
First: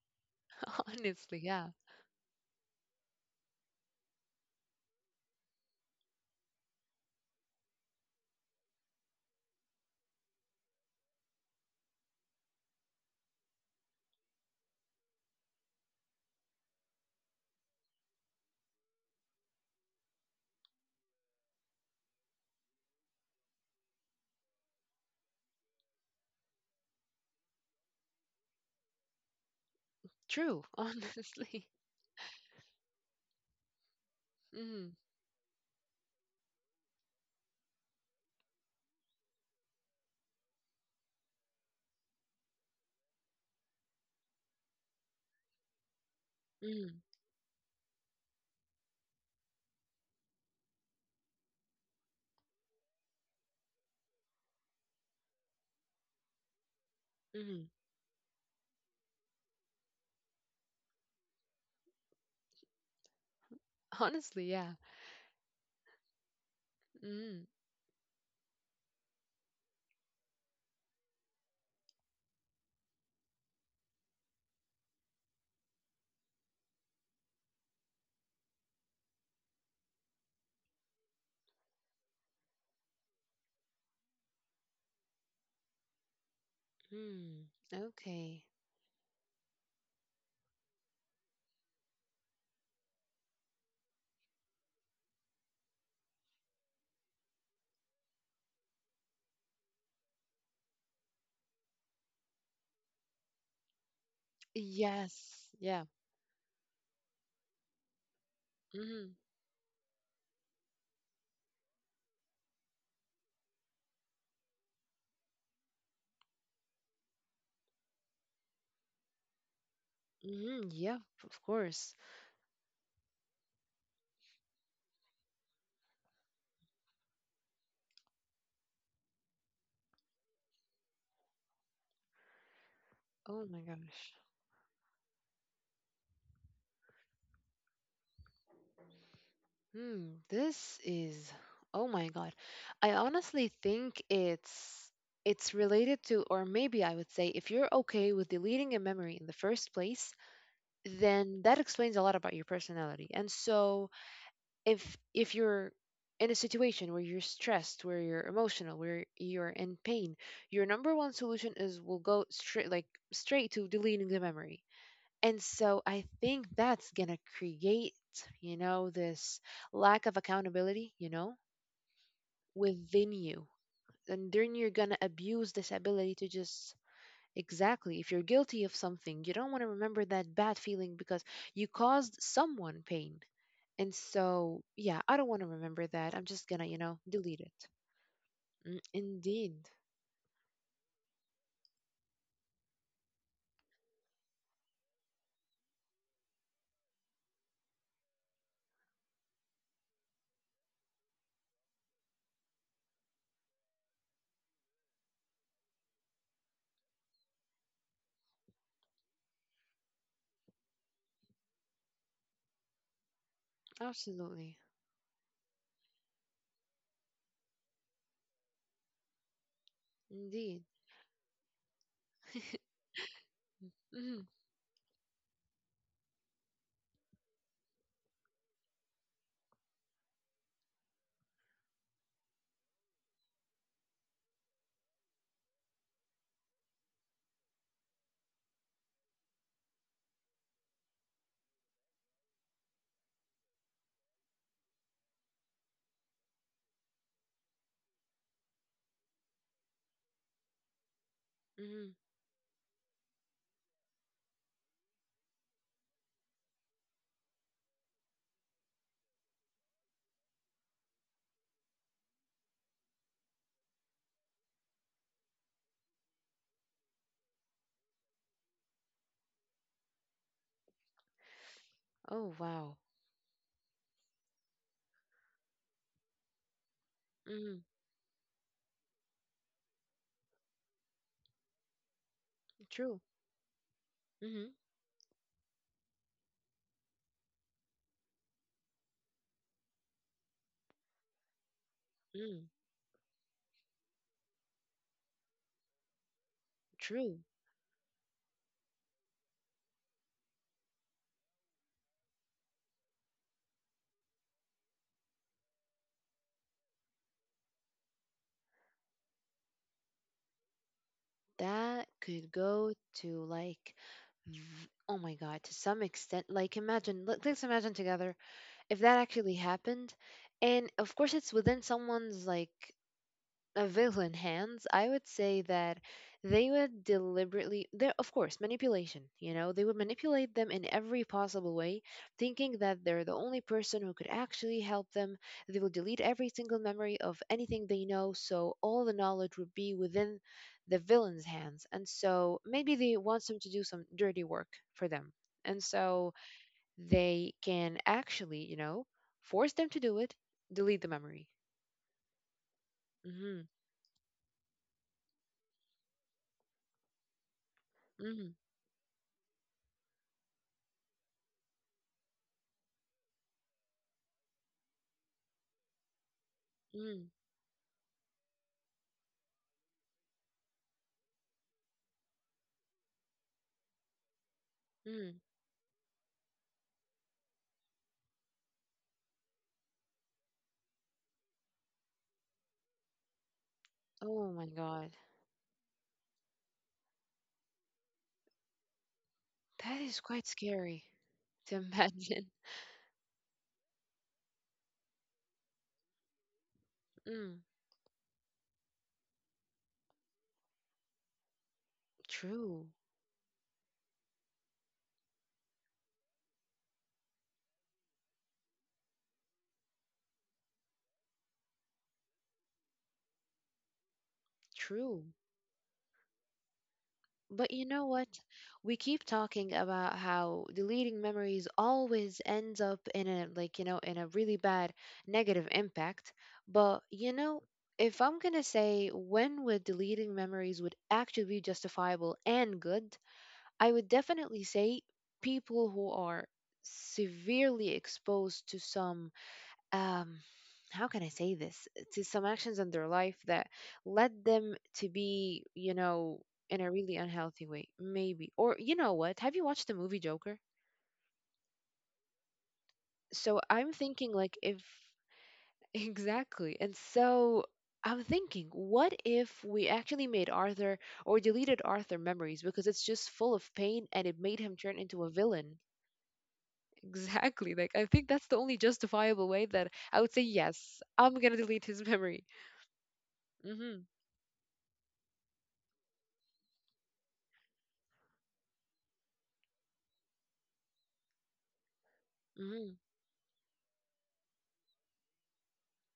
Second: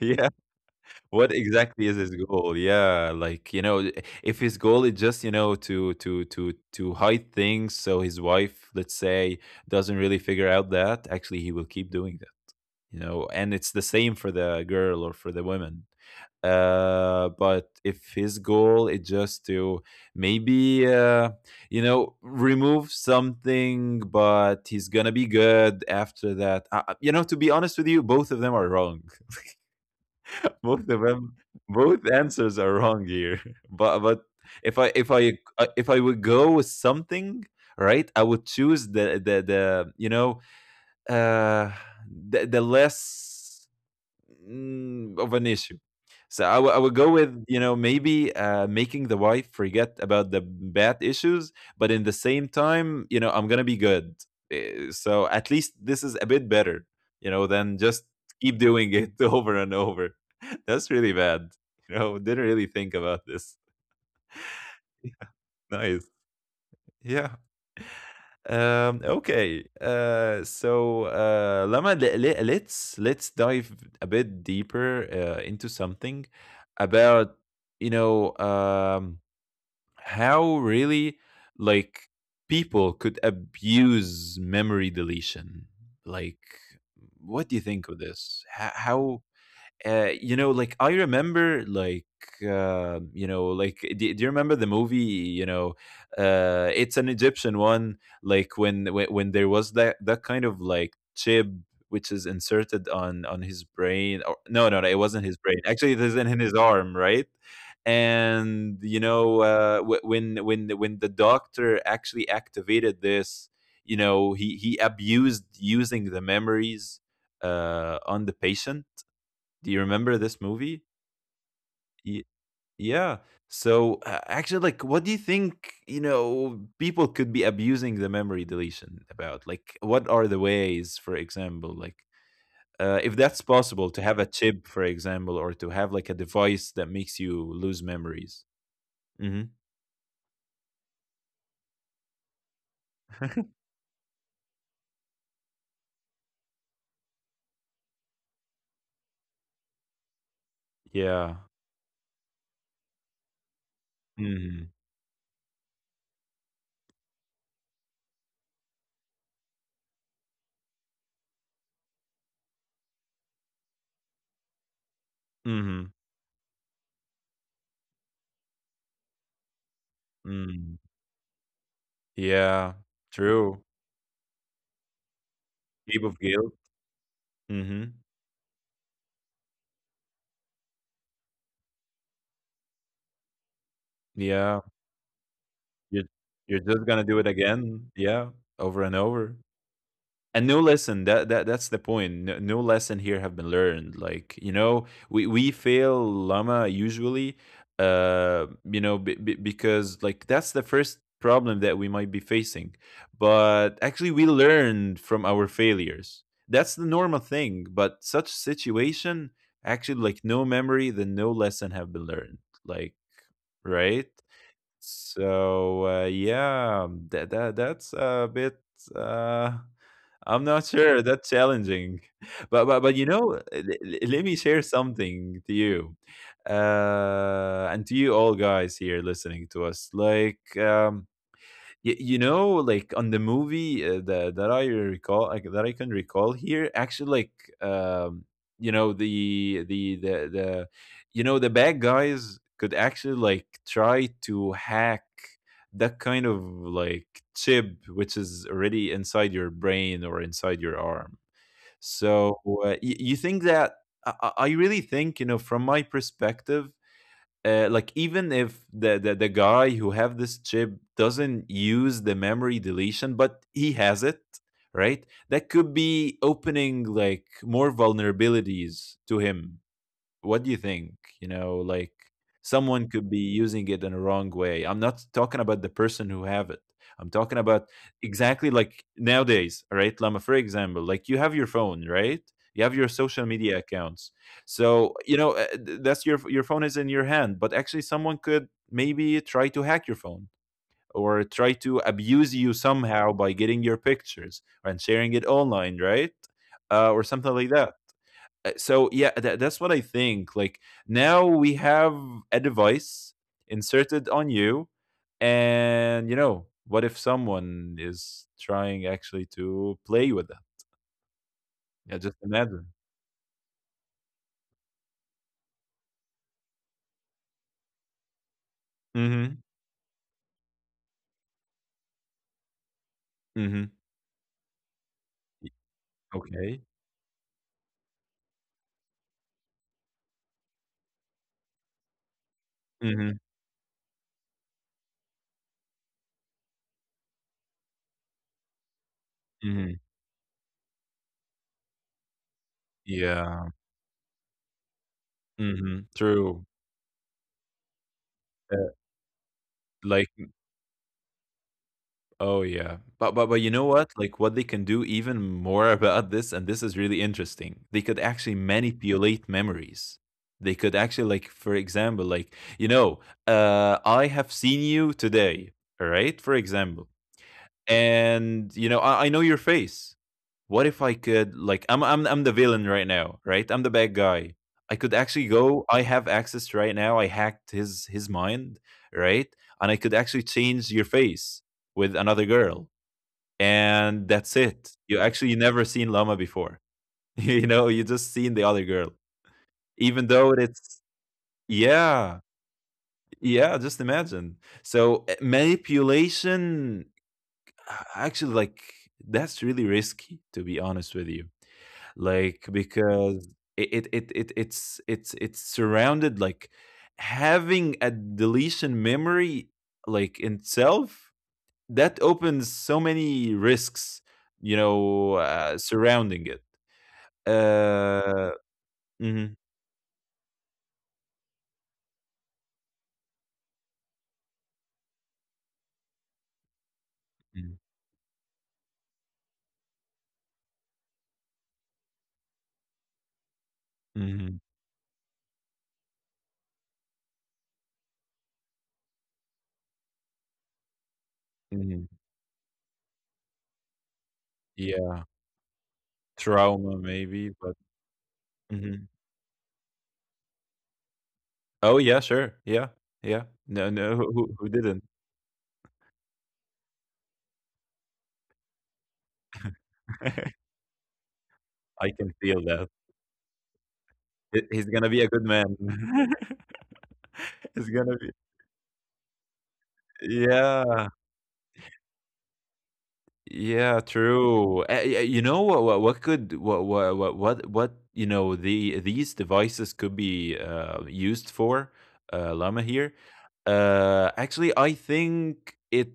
Speaker 1: Yeah.
Speaker 2: *laughs*
Speaker 1: What
Speaker 2: Honestly, yeah.
Speaker 1: exactly is his goal? Yeah, like, you know, if his goal is just, you know, to hide things so his wife, let's say, doesn't really figure out, that actually he will keep doing that, you know. And it's the same for the girl or for the woman. But if his goal is just to maybe you know, remove something but he's gonna be good after that, you know, to be honest with you, both of them are wrong.
Speaker 2: True,
Speaker 1: Both of
Speaker 2: *laughs*
Speaker 1: them,
Speaker 2: honestly.
Speaker 1: both answers are wrong here, *laughs* but if i
Speaker 2: Mm,
Speaker 1: if i if I would go with something, right, I would choose the you know uh the less of an issue. So I
Speaker 2: mm,
Speaker 1: would go with, you know, maybe making the wife forget about the bad issues, but in the same time, you know, I'm gonna be good. So at least this is a bit better, you know,
Speaker 2: mm.
Speaker 1: than just keep doing it *laughs* over and over. *laughs* That's really bad. You know, didn't really think about this.
Speaker 2: Honestly, yeah.
Speaker 1: *laughs* Nice. Yeah.
Speaker 2: Mm,
Speaker 1: Okay. So, Lama, let's dive a bit deeper into something about, you know, how really, like, people could abuse memory deletion. Like,
Speaker 2: mm.
Speaker 1: what do you think of this?
Speaker 2: Okay.
Speaker 1: How, you know, like I remember, like, you know, like, do you remember the movie? You know, it's an Egyptian one. Like when there was that kind of like chip which is inserted on his brain. Or, no, no, no, it wasn't his
Speaker 2: Yes,
Speaker 1: brain.
Speaker 2: yeah.
Speaker 1: Actually, it is in his arm, right? And you
Speaker 2: Mm,
Speaker 1: know, when the doctor actually activated this, you know, he abused using the memories on the patient. Do you remember this
Speaker 2: mm,
Speaker 1: movie?
Speaker 2: yeah, of course.
Speaker 1: Y- yeah. So actually, like, what do you think? You know, people could be abusing the memory deletion about. Like, what are the ways, for example, like, if that's
Speaker 2: Oh my
Speaker 1: possible, to
Speaker 2: gosh.
Speaker 1: have a chip, for example, or to have like a device that makes you lose memories. Hmm.
Speaker 2: Hmm, this is oh my God. I honestly think it's related to, or maybe I would say, if you're okay with deleting a memory in the first place,
Speaker 1: Yeah.
Speaker 2: then that explains a lot about your personality. And so
Speaker 1: Hmm.
Speaker 2: if you're in a situation where you're stressed, where you're emotional, where you're in pain, your number one solution is will go straight, like, straight to deleting the memory. And so
Speaker 1: Hmm.
Speaker 2: I think that's going to create, this lack of
Speaker 1: Mm.
Speaker 2: accountability,
Speaker 1: Yeah.
Speaker 2: within you.
Speaker 1: True.
Speaker 2: And then you're going to abuse this
Speaker 1: Heap
Speaker 2: ability
Speaker 1: of
Speaker 2: to
Speaker 1: guilt.
Speaker 2: just,
Speaker 1: Hmm.
Speaker 2: exactly, if you're guilty of something, you don't want to remember that bad feeling because you caused someone pain. And so,
Speaker 1: Yeah.
Speaker 2: yeah, I don't want to remember
Speaker 1: You're
Speaker 2: that. I'm just going
Speaker 1: you're
Speaker 2: to,
Speaker 1: just gonna do it
Speaker 2: delete it.
Speaker 1: again. Yeah.
Speaker 2: Mm,
Speaker 1: Over and over.
Speaker 2: indeed.
Speaker 1: And no lesson, that, that's the point. No, no lesson here have been learned, like, you know, we fail, Llama, usually. You know, because like that's the first problem that we might be facing, but actually we learned from our failures. That's the normal thing. But such situation, actually, like, no memory then no lesson have been learned, like, right?
Speaker 2: Absolutely.
Speaker 1: So yeah, that that's a bit uh I'm
Speaker 2: Indeed.
Speaker 1: not sure, that's challenging. *laughs* But you know, l-
Speaker 2: *laughs*
Speaker 1: l- let
Speaker 2: Hmm.
Speaker 1: me share something to you. And to you all guys here listening to us. Like, um, you know, like on the movie that that I recall, like, that I can recall here, actually, like, you know, the you know the bad guys could actually like try to hack that kind of like chip which is already inside your brain or inside your arm.
Speaker 2: Hmm.
Speaker 1: So you think that I really think, you know, from my perspective, like, even if the, the guy who have this chip doesn't use the memory deletion but he has it, right, that could be opening like more vulnerabilities to him. What do you think? You know, like,
Speaker 2: Oh, wow.
Speaker 1: someone could be using it in a wrong way. I'm not talking about the person who have it. I'm talking
Speaker 2: Hmm.
Speaker 1: about exactly like nowadays, right? Lama, for example, like you have your phone, right? You have
Speaker 2: True.
Speaker 1: your social media accounts.
Speaker 2: Hmm.
Speaker 1: So, you know, that's your phone is in your hand, but actually someone could maybe try to hack your phone or try to
Speaker 2: Mm,
Speaker 1: abuse you somehow by getting your pictures and sharing it online, right? Or
Speaker 2: true.
Speaker 1: something like that. So yeah, that's what I think. Like, now we have a device inserted on you, and you know, what if someone is trying actually to play with that?
Speaker 2: That
Speaker 1: Yeah,
Speaker 2: could
Speaker 1: just
Speaker 2: go
Speaker 1: imagine.
Speaker 2: to like v- oh my god, to some extent, like, imagine. Let's imagine together. If that actually
Speaker 1: Mm-hmm.
Speaker 2: happened, and of course it's within someone's like a
Speaker 1: Mm-hmm.
Speaker 2: villain hands, I would say that they
Speaker 1: Okay.
Speaker 2: would deliberately, there, of course, manipulation, they would manipulate them in every possible way, thinking that they're the
Speaker 1: Mm-hmm.
Speaker 2: only person who could actually help them. They will delete every single memory of anything they know, so all the knowledge would be
Speaker 1: Mm-hmm.
Speaker 2: within the villain's hands. And so maybe they want them to do
Speaker 1: Yeah.
Speaker 2: some dirty work for them. And
Speaker 1: Mm-hmm.
Speaker 2: so
Speaker 1: True.
Speaker 2: they can actually,
Speaker 1: uh,
Speaker 2: force them to do it,
Speaker 1: like,
Speaker 2: delete the memory.
Speaker 1: oh yeah.
Speaker 2: Mm-hmm.
Speaker 1: But you know what? Like what they can do even more *laughs* about this, and this is really interesting. They could
Speaker 2: Mm-hmm.
Speaker 1: actually manipulate memories. They could actually like, for example, like, you know, I have seen you today, all right? For example,
Speaker 2: Mm-hmm.
Speaker 1: and you know I know your face. What if I could, like, I'm the villain right now, right? I'm the bad guy. I could
Speaker 2: Mm-hmm.
Speaker 1: actually go, I have access right now, I hacked his mind, right? And I could actually change your face with another girl, and
Speaker 2: Oh
Speaker 1: that's
Speaker 2: my
Speaker 1: it,
Speaker 2: god.
Speaker 1: you actually never seen Llama before. *laughs* You know, you just seen the other girl,
Speaker 2: That is
Speaker 1: even
Speaker 2: quite
Speaker 1: though it's,
Speaker 2: scary to *laughs*
Speaker 1: yeah,
Speaker 2: imagine.
Speaker 1: yeah, just imagine. So manipulation,
Speaker 2: Mm,
Speaker 1: actually, like, that's really risky, to be honest with you. Like,
Speaker 2: true,
Speaker 1: because it it's surrounded, like, having a deletion memory, like, in itself, that opens so many risks, you
Speaker 2: true.
Speaker 1: know, surrounding it.
Speaker 2: But you know what?
Speaker 1: Uh,
Speaker 2: We keep
Speaker 1: mm-hmm.
Speaker 2: talking about how deleting memories always ends up in a like, you know, in a really bad negative impact. But you know, if I'm gonna say when would deleting memories would actually be justifiable and good, I would definitely
Speaker 1: Hmm.
Speaker 2: say people who are severely exposed to some um how can I say this, to
Speaker 1: Hmm.
Speaker 2: some actions in their life that led them to
Speaker 1: Yeah,
Speaker 2: be, in a
Speaker 1: trauma
Speaker 2: really
Speaker 1: maybe,
Speaker 2: unhealthy way,
Speaker 1: but
Speaker 2: maybe. Or you know
Speaker 1: mhm.
Speaker 2: what? Have you watched the movie Joker?
Speaker 1: Oh yeah, sure, yeah, yeah.
Speaker 2: So
Speaker 1: No,
Speaker 2: I'm
Speaker 1: no, *laughs*
Speaker 2: thinking, like,
Speaker 1: who
Speaker 2: if
Speaker 1: didn't?
Speaker 2: *laughs* exactly. And so I'm thinking, what if we actually made
Speaker 1: *laughs*
Speaker 2: Arthur, or deleted
Speaker 1: I
Speaker 2: Arthur
Speaker 1: can feel
Speaker 2: memories because
Speaker 1: that.
Speaker 2: it's just full of pain and it made
Speaker 1: He
Speaker 2: him
Speaker 1: he's
Speaker 2: turn
Speaker 1: gonna be
Speaker 2: into
Speaker 1: a
Speaker 2: a
Speaker 1: good man.
Speaker 2: villain? *laughs*
Speaker 1: *laughs*
Speaker 2: Exactly.
Speaker 1: It's
Speaker 2: Like, I
Speaker 1: gonna
Speaker 2: think
Speaker 1: be,
Speaker 2: that's the only justifiable way that I would say yes.
Speaker 1: yeah.
Speaker 2: I'm gonna delete his *laughs* memory. Mm-hmm.
Speaker 1: Yeah, true. Yeah, you know what could what, you know, the these devices could be, used for, Llama
Speaker 2: Mm-hmm.
Speaker 1: here? Actually, I think it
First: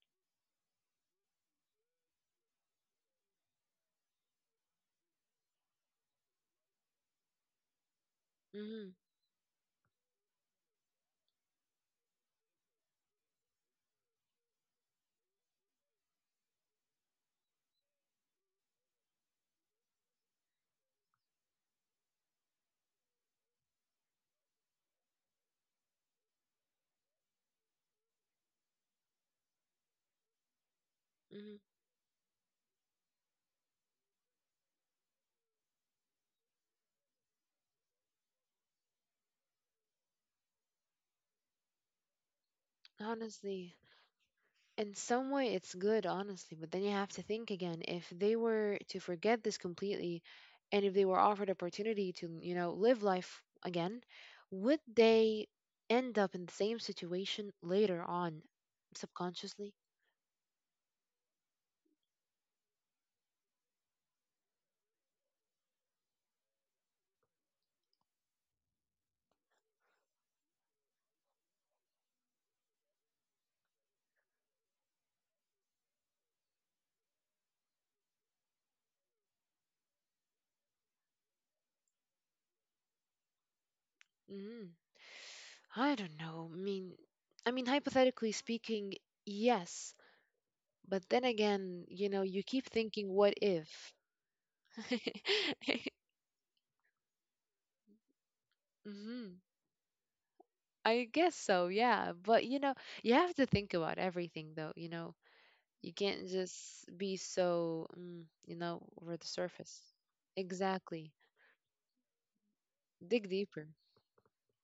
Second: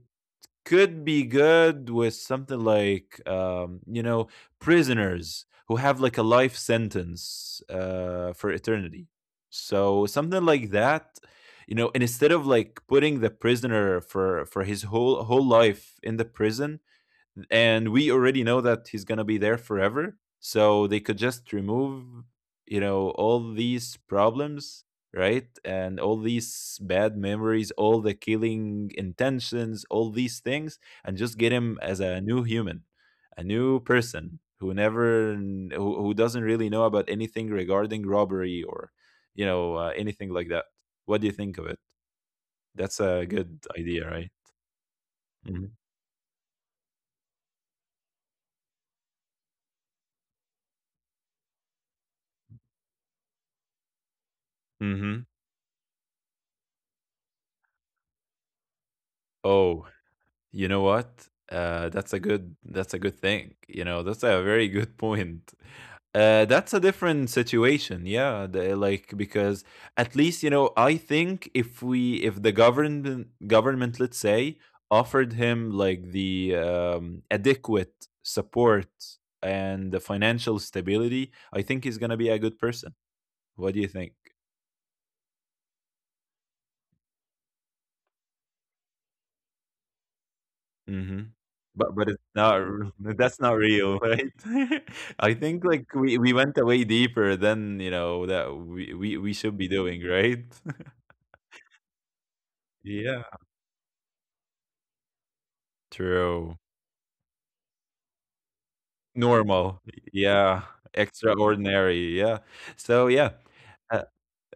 Speaker 1: could be good with something like, you know, prisoners who have like a life sentence for
Speaker 2: Mm-hmm.
Speaker 1: eternity, so something like that. You know, and instead of like putting the prisoner for his whole life in the prison, and we already know that he's gonna be there forever. So they could just remove, you know, all these problems, right? And all these bad memories, all the killing intentions, all these things, and just
Speaker 2: Mm-hmm.
Speaker 1: get him as a new human, a new person who never, kn- who doesn't really know about anything regarding robbery or, you know, anything like that. What do you think of it? That's a good
Speaker 2: Honestly,
Speaker 1: idea, right?
Speaker 2: in some way
Speaker 1: Hmm.
Speaker 2: it's good, honestly, but then you have to think again. If they were to forget this completely, and if they were offered opportunity to, live life again, would
Speaker 1: Hmm.
Speaker 2: they end up in the same situation later on, subconsciously?
Speaker 1: Oh, you know what? That's a good, that's a good thing. You know, that's a very good *laughs* point. That's a different situation, yeah. The, like, because at least, you know, I think if we, if the government, let's say, offered him like the, adequate support and the financial stability, I think he's gonna be a good person. What do you think?
Speaker 2: Mm. I don't know. I mean, hypothetically speaking, yes, but then
Speaker 1: Mhm.
Speaker 2: again,
Speaker 1: But it's
Speaker 2: you keep
Speaker 1: not r
Speaker 2: thinking, what
Speaker 1: *laughs* that's not
Speaker 2: if?
Speaker 1: real, right?
Speaker 2: *laughs*
Speaker 1: *laughs* I think, like, we went away deeper than, you know, that we we
Speaker 2: Mhm.
Speaker 1: we should be doing, right?
Speaker 2: I
Speaker 1: *laughs*
Speaker 2: guess so, yeah. But you have
Speaker 1: Yeah.
Speaker 2: to think about everything though, you know. You can't
Speaker 1: True.
Speaker 2: just be so, over the surface.
Speaker 1: Normal. Yeah.
Speaker 2: Exactly.
Speaker 1: Extraordinary, yeah. So,
Speaker 2: Dig
Speaker 1: yeah.
Speaker 2: deeper.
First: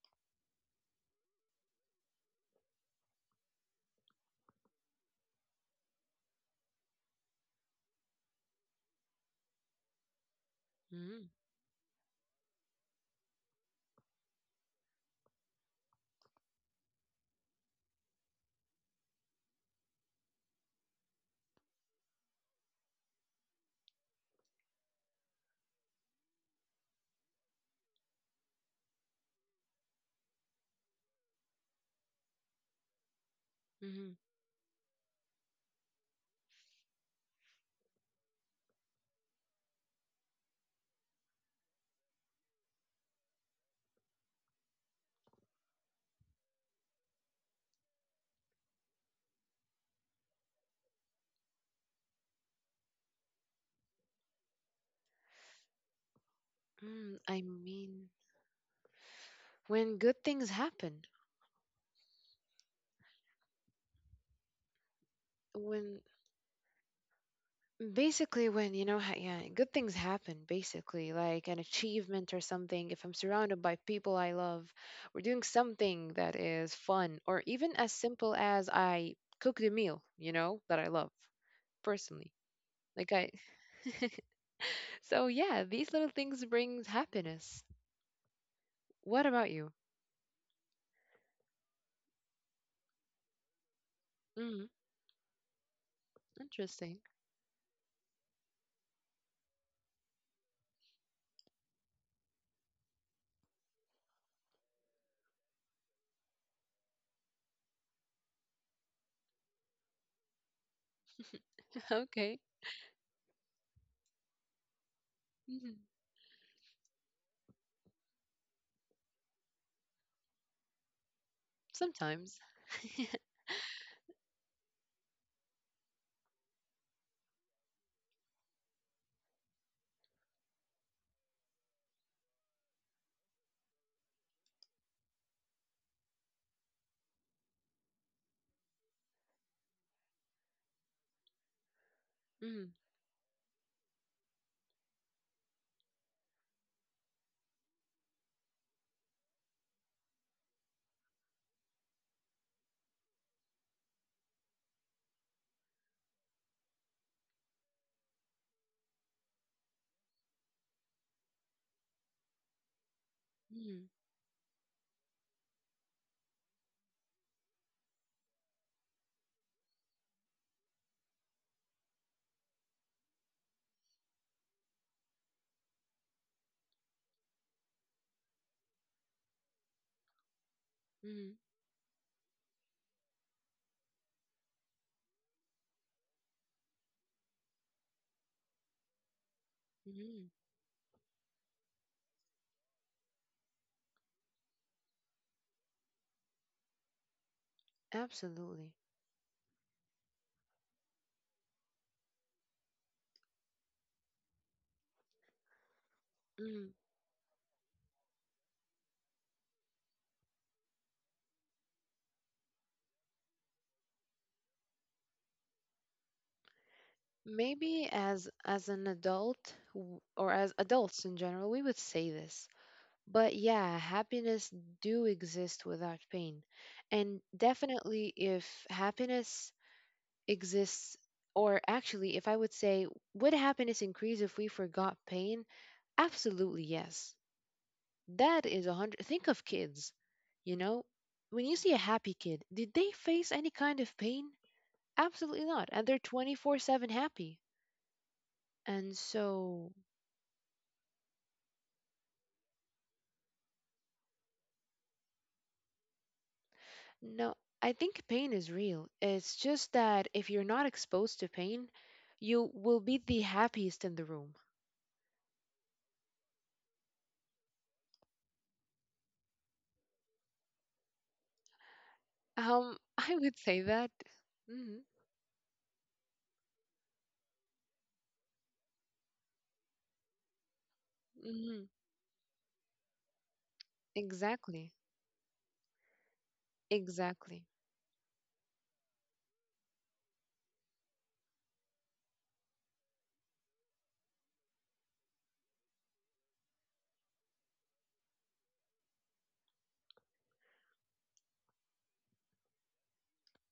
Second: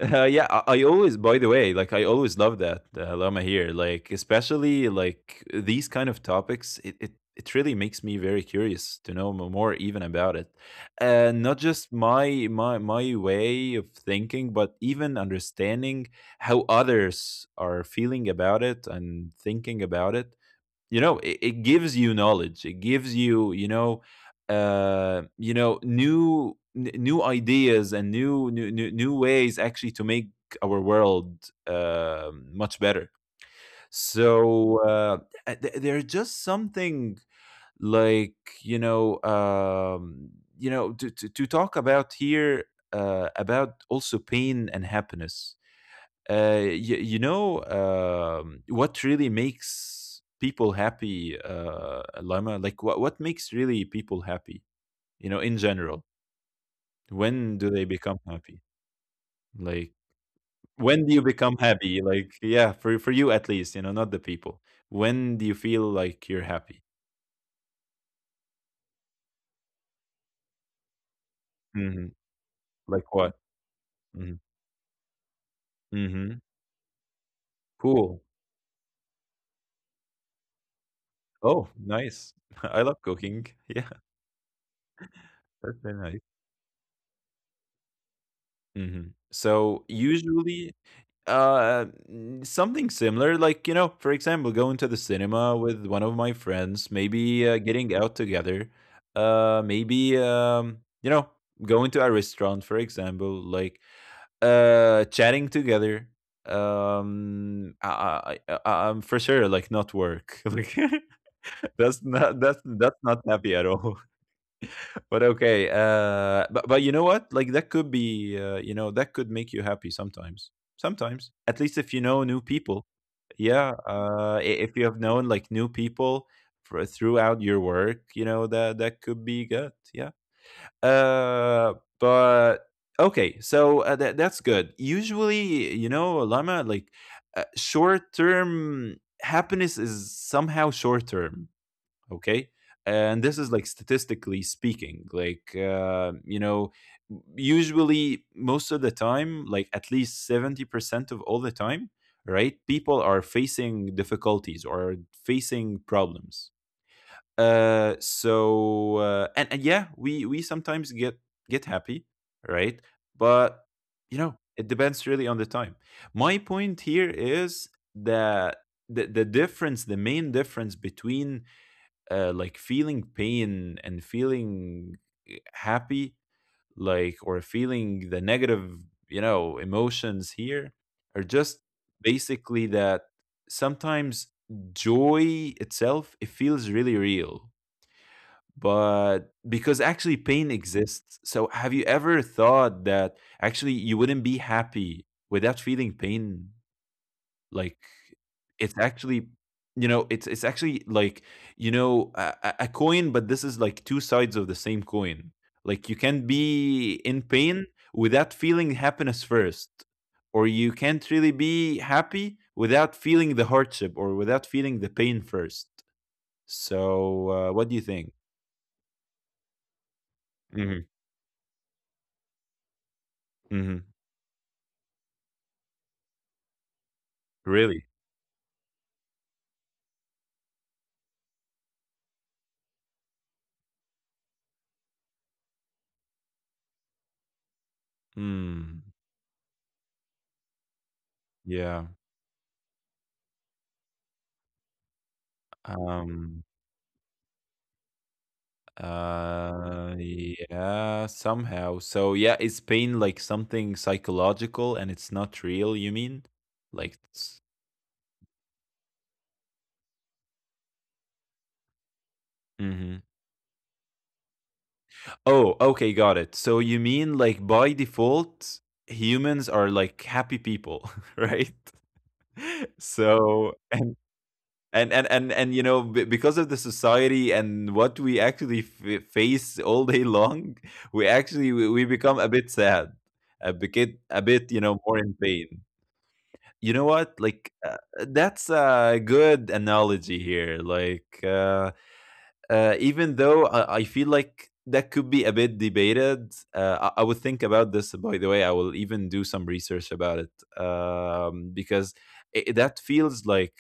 Speaker 1: Yeah, I always, by the way, like, I always love that, Lama here. Like, especially like these kind of topics, it really makes me very curious to know more even about it,
Speaker 2: Mm-hmm.
Speaker 1: not just my way of thinking, but even understanding how others are feeling about it and thinking about it. You know, it gives you knowledge, it gives you, you know, you know, new new ideas and new ways, actually, to make our world much better.
Speaker 2: Mm-hmm.
Speaker 1: So there's just something like, you know, um, you know, to talk about here about also pain and happiness. You, you know, what really makes people happy, Lama? Like, what makes really people happy? You know, in general,
Speaker 2: Mm, I
Speaker 1: when do they
Speaker 2: mean,
Speaker 1: become happy?
Speaker 2: when
Speaker 1: Like,
Speaker 2: good things happen,
Speaker 1: when do you become happy? Like, yeah, for you at least, you know, not the people. When do you
Speaker 2: when
Speaker 1: feel like you're happy?
Speaker 2: when you know, ha- yeah, good things happen basically, like an achievement
Speaker 1: Hmm.
Speaker 2: or something. If I'm
Speaker 1: Like what?
Speaker 2: surrounded by people I
Speaker 1: Hmm.
Speaker 2: love, we're doing something that
Speaker 1: Hmm.
Speaker 2: is fun or even as simple
Speaker 1: Cool.
Speaker 2: as I cooked a meal, that I love,
Speaker 1: Oh,
Speaker 2: personally.
Speaker 1: nice. *laughs* I love
Speaker 2: Like I,
Speaker 1: cooking. *laughs* Yeah,
Speaker 2: *laughs* so yeah,
Speaker 1: that's
Speaker 2: these
Speaker 1: very
Speaker 2: little
Speaker 1: nice.
Speaker 2: things brings happiness. What about you?
Speaker 1: So usually, uh something similar, like, you know, for example,
Speaker 2: Mm,
Speaker 1: going to the cinema with one of my friends,
Speaker 2: interesting. *laughs*
Speaker 1: maybe getting out together. Maybe going to a restaurant, for example, like chatting together. I'm for sure, like, not work *laughs* like *laughs* that's not
Speaker 2: Okay.
Speaker 1: that's that's not happy at all. But okay,
Speaker 2: Hmm.
Speaker 1: but you know what? Like that could be, you know, that could make you happy sometimes. Sometimes, at least if you know new
Speaker 2: Sometimes.
Speaker 1: people.
Speaker 2: *laughs*
Speaker 1: Yeah, if you have known, like, new people for, throughout your work, you know that that could be good. Yeah. Uh, but okay, so that's good. Usually, you know, Lama, like short term happiness is somehow short term, okay.
Speaker 2: Mm,
Speaker 1: And this is like statistically speaking, like, you know, usually most of the time, like at least 70% of all the time, right, people are facing difficulties or facing problems. Uh so uh, and, and yeah, we sometimes get happy, right? But
Speaker 2: mm,
Speaker 1: you know, it depends really on the time. My point here is that the difference, the main difference between like feeling pain and feeling happy, like, or feeling the negative, you know, emotions here, are
Speaker 2: mm,
Speaker 1: just basically that sometimes joy itself, it feels really real. But because actually
Speaker 2: mm.
Speaker 1: pain exists. So have you ever thought that actually you wouldn't be happy without feeling pain? Like,
Speaker 2: Absolutely.
Speaker 1: it's actually, you know, it's actually like, you know, a coin, but this is like 2 sides of the same coin. Like, you can
Speaker 2: Mm.
Speaker 1: be in pain without feeling happiness first, or you can't really be happy without feeling the hardship or without feeling the pain first. So, what do you
Speaker 2: Maybe
Speaker 1: think?
Speaker 2: as an adult or as
Speaker 1: Mhm,
Speaker 2: adults in general, we would say this. But
Speaker 1: mhm.
Speaker 2: yeah, happiness do exist without pain. And
Speaker 1: Really?
Speaker 2: definitely, if happiness exists, or actually, if I would say, would happiness increase if we forgot pain? Absolutely yes. That is a
Speaker 1: Mm,
Speaker 2: hundred. Think of kids, you know when you see a
Speaker 1: yeah,
Speaker 2: happy kid, did they face any kind of pain? Absolutely not. And they're
Speaker 1: um
Speaker 2: 24/7 happy. And so,
Speaker 1: Yeah, somehow. So yeah, is pain like something psychological and it's not real, you mean? Like,
Speaker 2: no,
Speaker 1: it's-
Speaker 2: I think pain is real. It's just that if you're not exposed to pain, you will
Speaker 1: Mhm.
Speaker 2: be the happiest in the room.
Speaker 1: Oh, okay, got it. So you mean, like, by default, humans are like happy people, *laughs* right? *laughs*
Speaker 2: *laughs* I would
Speaker 1: So
Speaker 2: say that. Hmm.
Speaker 1: and you know, because of the society and what we actually face all day long, we actually we,
Speaker 2: Hmm.
Speaker 1: we become a bit sad, a bit, you know,
Speaker 2: Exactly.
Speaker 1: more in pain. You know what? Like
Speaker 2: Exactly.
Speaker 1: that's a good analogy here. Like even though I feel like that could be a bit debated, I would think about this. By the way, I will even do some research about it, because it, that feels like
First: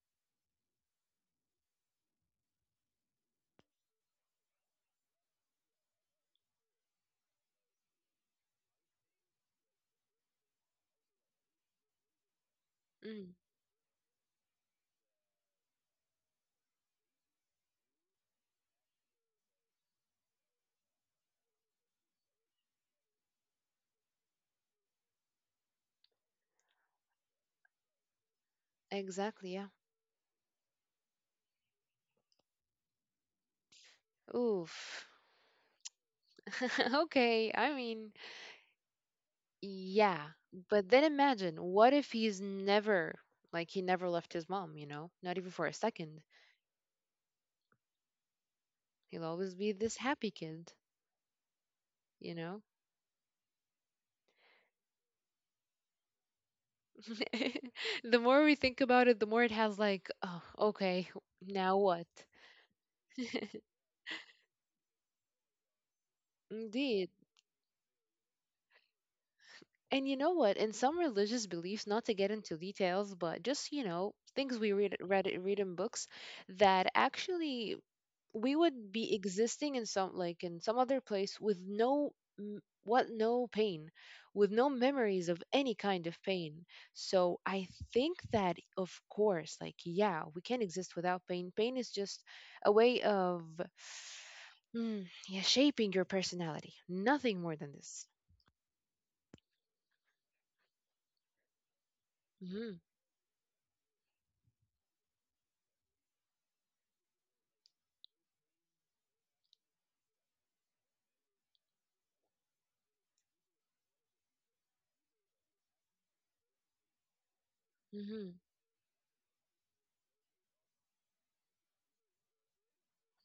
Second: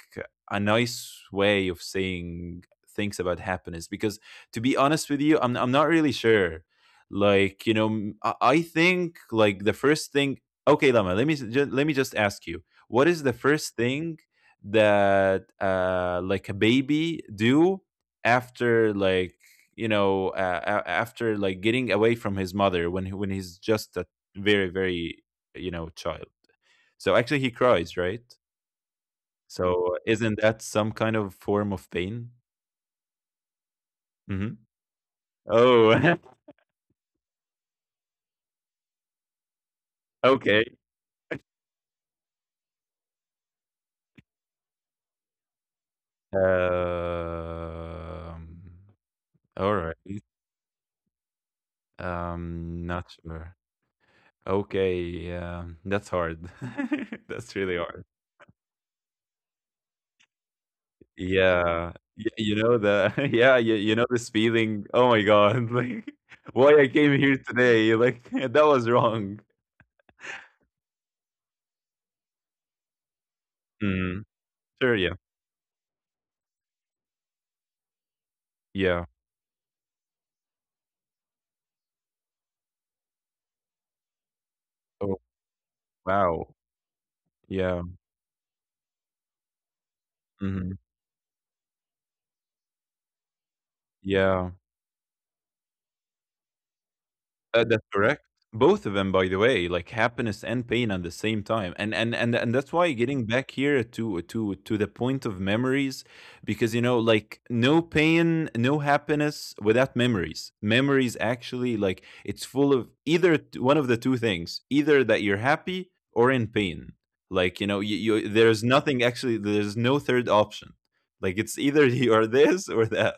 Speaker 1: a nice way of saying things about happiness. Because to be honest with you, I'm not really sure. Like you know, I think like the first thing. Okay, Lama, let me just ask you, what is the
Speaker 2: Mm,
Speaker 1: first thing that like a baby do after like, you know, after like getting away from his mother when he, when he's just a very very you know, child. So actually he cries, right?
Speaker 2: exactly, yeah.
Speaker 1: So isn't that some kind of form of pain? hmm
Speaker 2: Oof.
Speaker 1: oh *laughs*
Speaker 2: *laughs* Okay, I mean, yeah.
Speaker 1: okay.
Speaker 2: But then imagine, what if he never left his mom, you know? Not even for a second.
Speaker 1: um
Speaker 2: He'll always be
Speaker 1: all
Speaker 2: this
Speaker 1: right.
Speaker 2: happy kid, you know?
Speaker 1: Not sure. Okay, yeah, that's hard. *laughs* That's
Speaker 2: *laughs*
Speaker 1: really hard.
Speaker 2: The more we think about it, the more it has, like, oh, okay, now
Speaker 1: Yeah.
Speaker 2: what?
Speaker 1: Y You know the *laughs* yeah, you know this feeling, "Oh my god, *laughs* like, why I
Speaker 2: Indeed.
Speaker 1: came here today, like, *laughs* that was wrong."
Speaker 2: And you know what? In some religious beliefs, not to get into details, but just,
Speaker 1: Mm.
Speaker 2: things we read
Speaker 1: Sure, yeah.
Speaker 2: read read in books that actually we would
Speaker 1: Yeah.
Speaker 2: be existing in some like in some other place with no m- what no pain, with no
Speaker 1: Oh,
Speaker 2: memories of any kind of
Speaker 1: wow.
Speaker 2: pain. So I
Speaker 1: Yeah.
Speaker 2: think that, of course, like, yeah, we can not
Speaker 1: Mhm.
Speaker 2: exist without pain. Pain is just a way of,
Speaker 1: Yeah.
Speaker 2: yeah, shaping your personality, nothing more than
Speaker 1: That's
Speaker 2: this.
Speaker 1: correct. Both of them, by the way, like happiness and pain at the same time, and that's
Speaker 2: Hmm.
Speaker 1: why getting back here to the point of memories, because you know, like, no pain, no happiness without memories. Memories actually, like it's full of either, one of the two things, either that you're happy or in pain. Like you know,
Speaker 2: Hmm.
Speaker 1: you there's nothing actually. There's no third option. Like it's either *laughs* you are this or that.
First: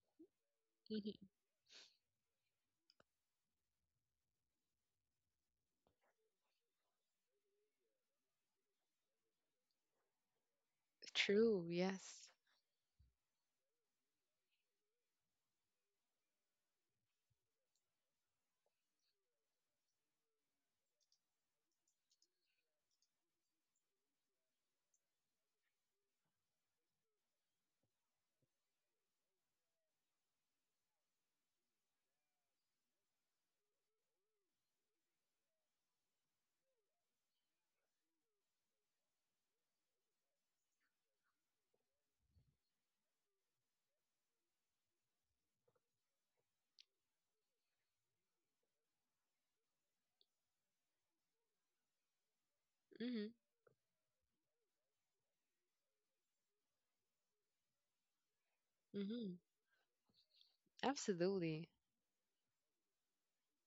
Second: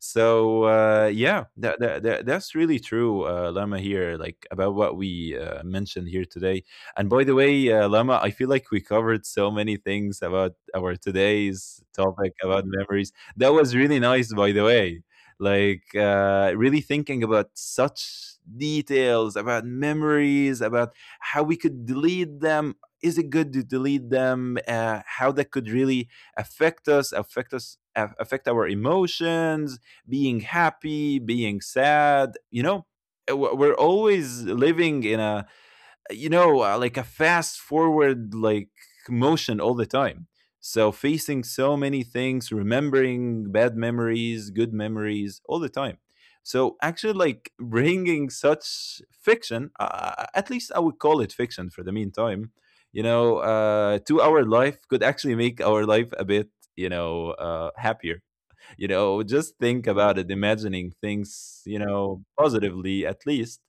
Speaker 1: So
Speaker 2: Hmm.
Speaker 1: yeah that's really true, Lama, here, like, about what we mentioned here today. And by the way, Lama, I feel like we covered so many things about our
Speaker 2: True,
Speaker 1: today's
Speaker 2: yes.
Speaker 1: topic about memories. That was really nice, by the way, like really thinking about such details about memories, about how we could delete them, is it good to delete them, how that could really affect our emotions, being happy, being sad, you know? We're always living in a, you know, like a fast forward, like, motion all the time. So facing so many things, remembering bad memories, good memories all the time. So actually, like, bringing such fiction, at least I would call it fiction for the meantime, you
Speaker 2: Hmm.
Speaker 1: know, to our life, could actually make our life a bit, you know, happier. You know,
Speaker 2: Hmm.
Speaker 1: just think about it, imagining things,
Speaker 2: Absolutely.
Speaker 1: you know, positively, at least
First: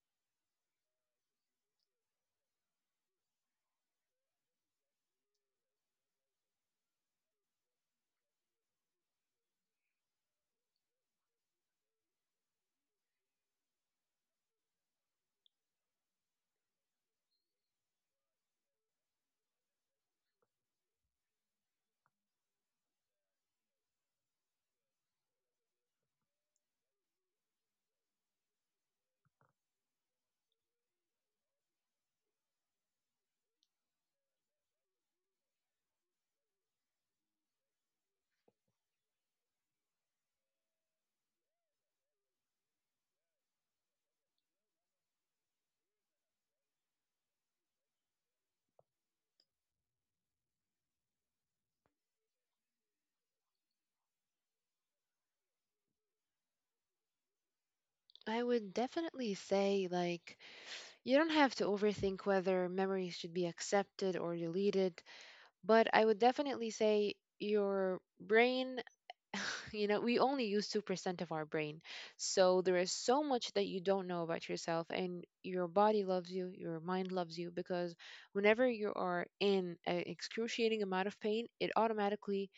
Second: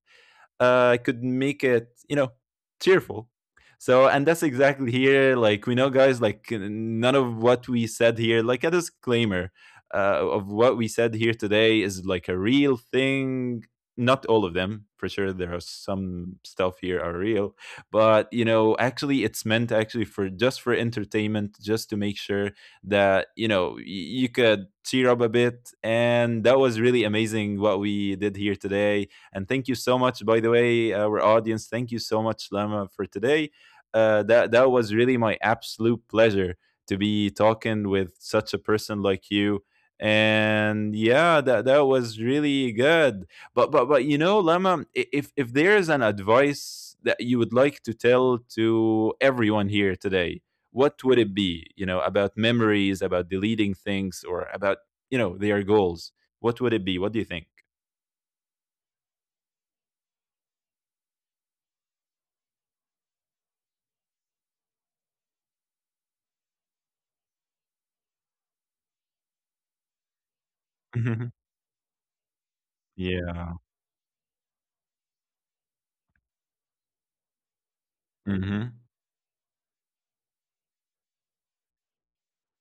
Speaker 1: could make it, you know, cheerful. So, and that's exactly here. Like, we know, guys, like, none of what we said here, like, a disclaimer of what we said here today is like a real thing. Not all of them, for sure. There are some stuff here are real, but you know, actually, it's meant actually for just for entertainment, just to make sure that you know, you could cheer up a bit. And that was really amazing what we did here today. And thank you so much, by the way, our audience. Thank you so much, Lama, for today. That was really my absolute pleasure to be talking with such a person like you. And yeah, that was really good. But you know, Lama, if there is an advice that you would like to tell to everyone here today, what would it be? You know, about memories, about deleting things, or about, you know, their goals. What would it be? What do you think?
Speaker 2: I would definitely say like, you don't have to overthink whether memories should be accepted or deleted, but I would definitely say your brain, *laughs* we only use 2% of our
Speaker 1: *laughs*
Speaker 2: brain. So there is so
Speaker 1: Yeah.
Speaker 2: much that you don't know about yourself, and your body loves you, your mind loves you, because whenever
Speaker 1: Mhm.
Speaker 2: you are in an excruciating amount of pain, it automatically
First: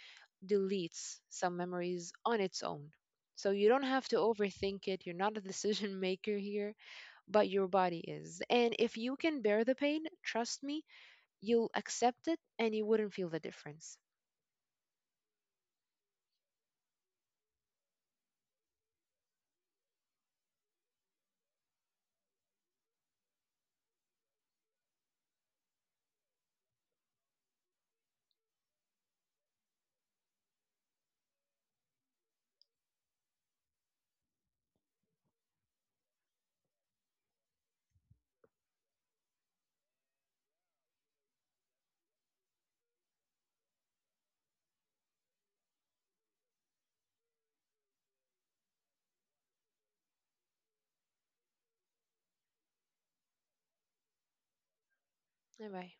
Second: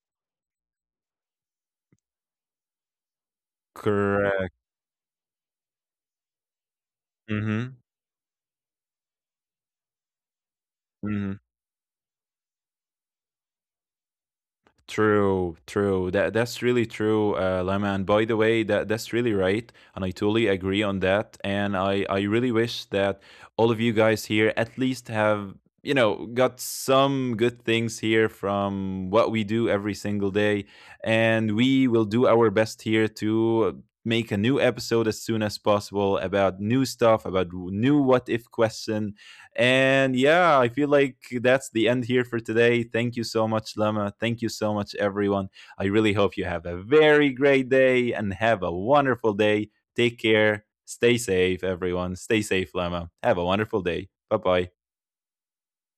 Speaker 2: deletes some memories on its own. So you don't have to
Speaker 1: Correct.
Speaker 2: overthink it. You're not a *laughs* decision maker here, but your
Speaker 1: Mhm.
Speaker 2: body is. And if you can bear the pain, trust me,
Speaker 1: Mhm.
Speaker 2: you'll accept it and you wouldn't feel the difference.
Speaker 1: True, true. That's really true, Lama. And by the way, that that's really right, and I totally agree on that. And I really wish that all of you guys here at least have, you know, got some good things here from what we do every single day, and we will do our best here to make a new episode as soon as possible about new stuff, about new what if question. And yeah, I feel like that's the end here for today. Thank you so much, Lama. Thank you so much, everyone. I really hope you have a very great day and have a wonderful day. Take care. Stay safe, everyone. Stay safe, Lama. Have a wonderful day. Bye bye.
Speaker 2: Bye bye.